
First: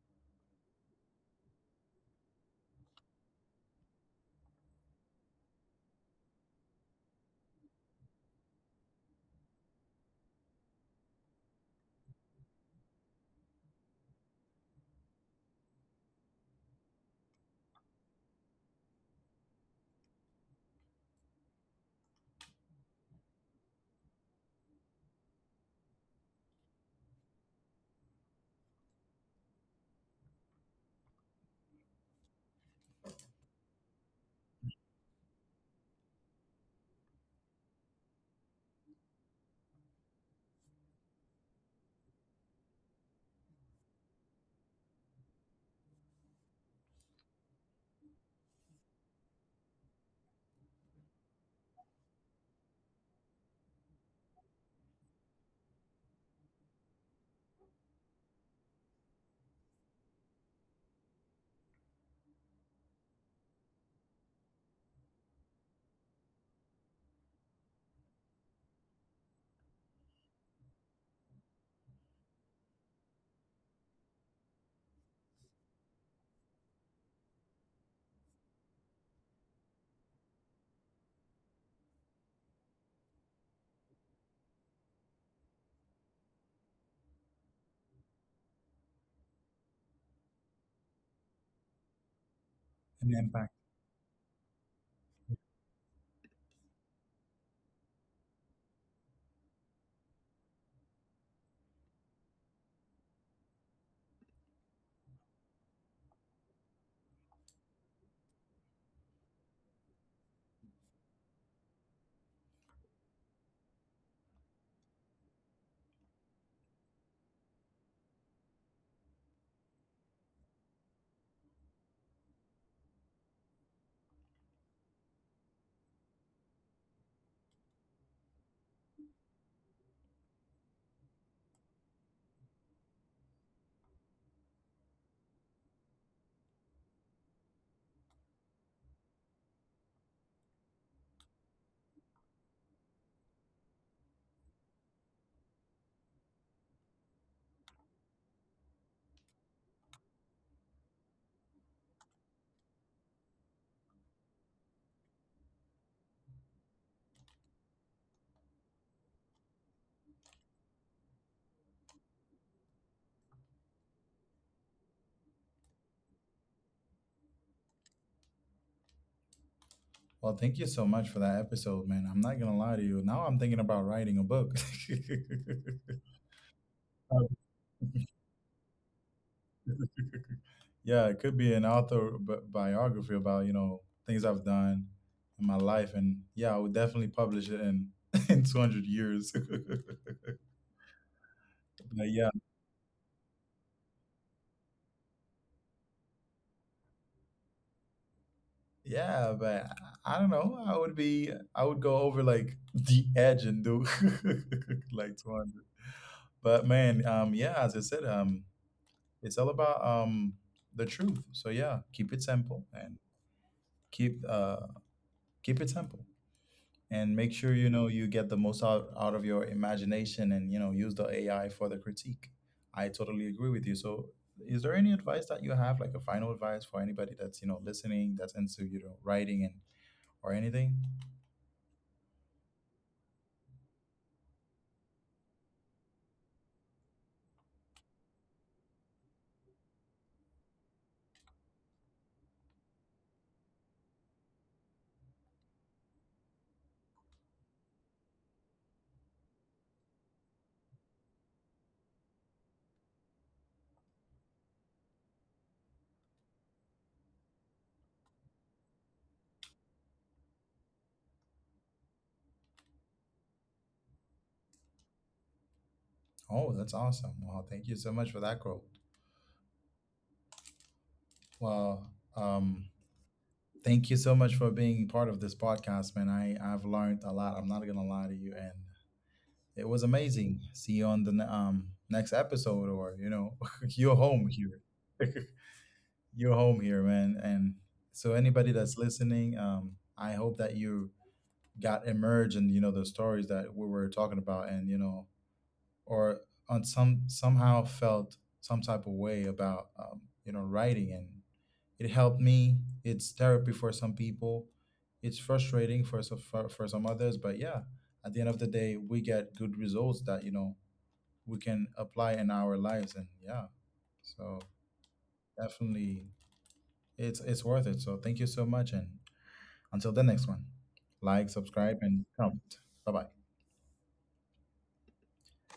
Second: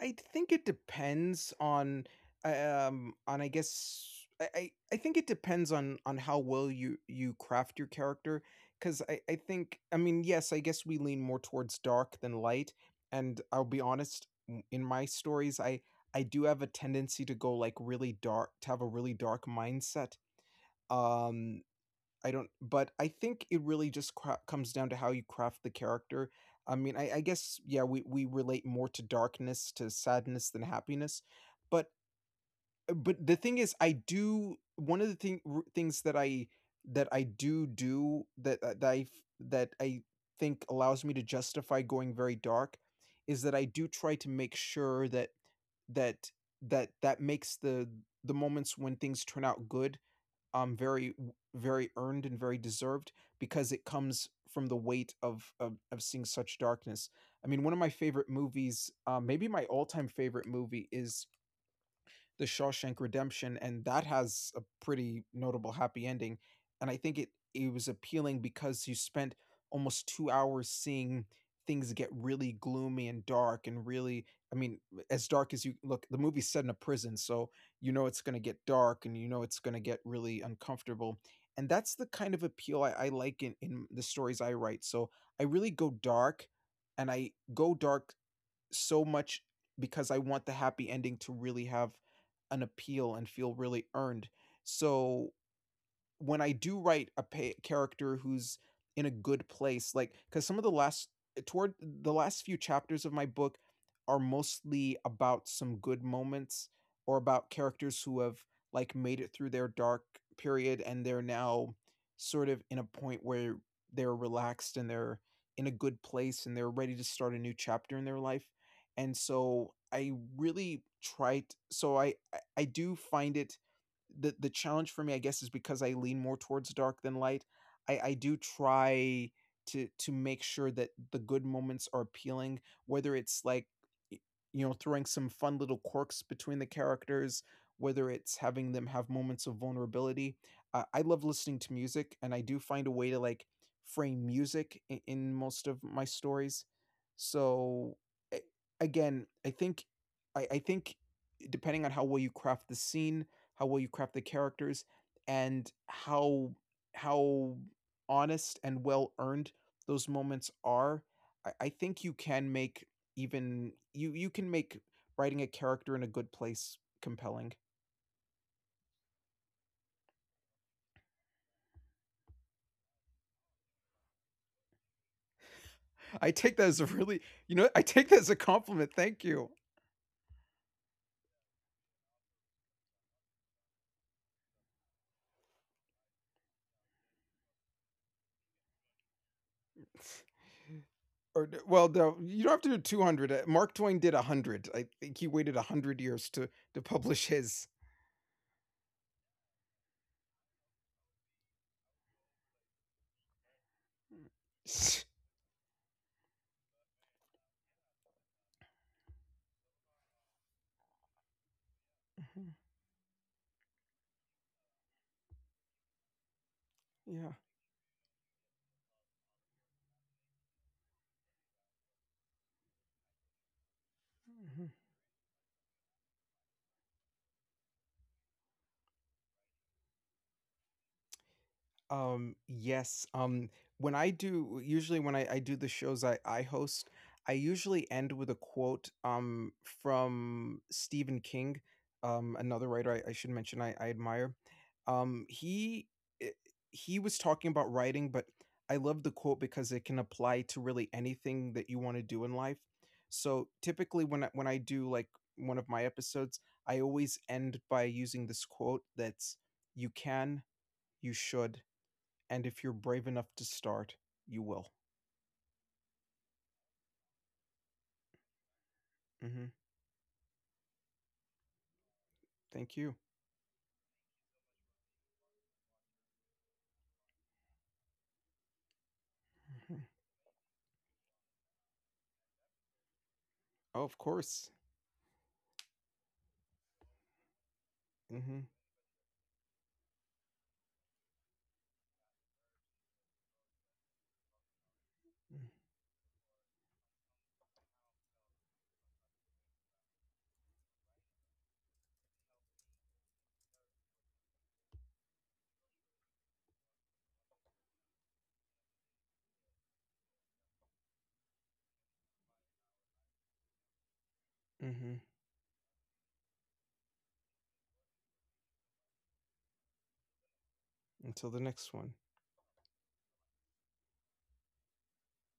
[SPEAKER 2] I think it depends on, on, I guess I think it depends on how well you craft your character, because I think — I mean, yes, I guess we lean more towards dark than light, and I'll be honest, in my stories I do have a tendency to go like really dark, to have a really dark mindset. Um, I don't, but I think it really just cra comes down to how you craft the character. I mean, I guess, yeah, we relate more to darkness, to sadness than happiness, but but the thing is, I do one of the things that I do do that uh, that I f that I think allows me to justify going very dark is that I do try to make sure that that that makes the moments when things turn out good, very, very earned and very deserved because it comes from the weight of seeing such darkness. I mean, one of my favorite movies, maybe my all time favorite movie, is the Shawshank Redemption, and that has a pretty notable happy ending. And I think it was appealing because you spent almost 2 hours seeing things get really gloomy and dark and really, I mean, as dark as you look, the movie's set in a prison, so you know it's gonna get dark and you know it's gonna get really uncomfortable. And that's the kind of appeal I like in the stories I write. So I really go dark and I go dark so much because I want the happy ending to really have an
[SPEAKER 1] and
[SPEAKER 2] appeal and
[SPEAKER 1] impact?
[SPEAKER 2] feel really earned. So when I do write a pa character who's in a good place, like, cause some of the last eh, toward the last few chapters of my book are mostly about some good moments or about characters who have, like, made it through their dark period and they're now sort of in a point where they're relaxed and they're in a good place and they're ready to start a new chapter in their life, and so I do find it, the challenge for me, I guess, is because I lean more towards dark than light. I do try to make sure that the good moments are appealing, whether it's like y- throwing some fun little quirks between the characters, whether it's having them have moments of vulnerability. I love listening to music, and I do find a way to like frame music in most of my stories. So a- again, I think I, I think depending on how well you craft the scene, how well you craft the characters, and how honest and well earned those moments are, I think you can make, even you can make writing a character in a good place compelling.
[SPEAKER 1] Well, thank you so much for that episode, man. I'm not gonna lie to you, now I'm thinking about writing a book. <laughs>
[SPEAKER 2] I take that as a really,
[SPEAKER 1] Um,
[SPEAKER 2] you know, I take that as a compliment. Thank you.
[SPEAKER 1] yeah, it could be an author biography about, you know, things I've done in my life, and yeah, I would definitely publish it in <laughs> in 200 years. <laughs>
[SPEAKER 2] Or well,
[SPEAKER 1] But
[SPEAKER 2] no,
[SPEAKER 1] yeah.
[SPEAKER 2] you don't have to do 200. Mark Twain did 100. I think he waited 100 years to publish his. <laughs>
[SPEAKER 1] Yeah, but I don't know, I would be— I would go over like <laughs> the edge and do <laughs> like 200. But man, yeah, as I said, it's all about the truth. So yeah, keep it
[SPEAKER 2] Mhm.
[SPEAKER 1] simple and keep keep it simple and
[SPEAKER 2] Yeah.
[SPEAKER 1] make sure, you know, you get the most out of your imagination, and, you know, use the AI for the critique. I totally agree with you. So, is
[SPEAKER 2] Mhm.
[SPEAKER 1] there any advice that you have, like a final advice for anybody that's, you know, listening, that's into, you know, writing and or anything?
[SPEAKER 2] Yes, when I do usually when I do the shows I host, I usually end with a quote, from Stephen King, another writer I should mention I admire. Um, he eh, he was talking about writing, but I love the quote because it can apply to really anything that you wanna do in life. So, typically, when I do, like, one of my episodes, I always end by using this quote that's, "You can, you should, and if you're brave enough to start, you will."
[SPEAKER 1] Oh, that's awesome. Wow, thank you so much for that quote.
[SPEAKER 2] Hmm.
[SPEAKER 1] Well, um,
[SPEAKER 2] Thank you.
[SPEAKER 1] thank you so much for being part of this podcast, man. I've learned a lot, I'm not gonna lie to you, and it
[SPEAKER 2] Hmm.
[SPEAKER 1] was amazing. See you on the next episode, or, you know, <laughs>
[SPEAKER 2] Oh, of
[SPEAKER 1] you're home
[SPEAKER 2] course.
[SPEAKER 1] here. <laughs> You're home here, man. And so,
[SPEAKER 2] Hmm.
[SPEAKER 1] anybody that's listening, I hope that you got emerged, and, you know, the stories that we were talking about, and, you know, or on some— somehow felt some type of way about, you know, writing. And it helped me. It's therapy for some people. It's frustrating for for some others, but yeah, at the end of the day, we get good results that, you know, we can apply in our lives. And yeah, so
[SPEAKER 2] Hmm.
[SPEAKER 1] definitely it's worth it. So, thank you so much, and until the next one,
[SPEAKER 2] Until
[SPEAKER 1] like,
[SPEAKER 2] the next
[SPEAKER 1] subscribe,
[SPEAKER 2] one.
[SPEAKER 1] and comment. Bye bye.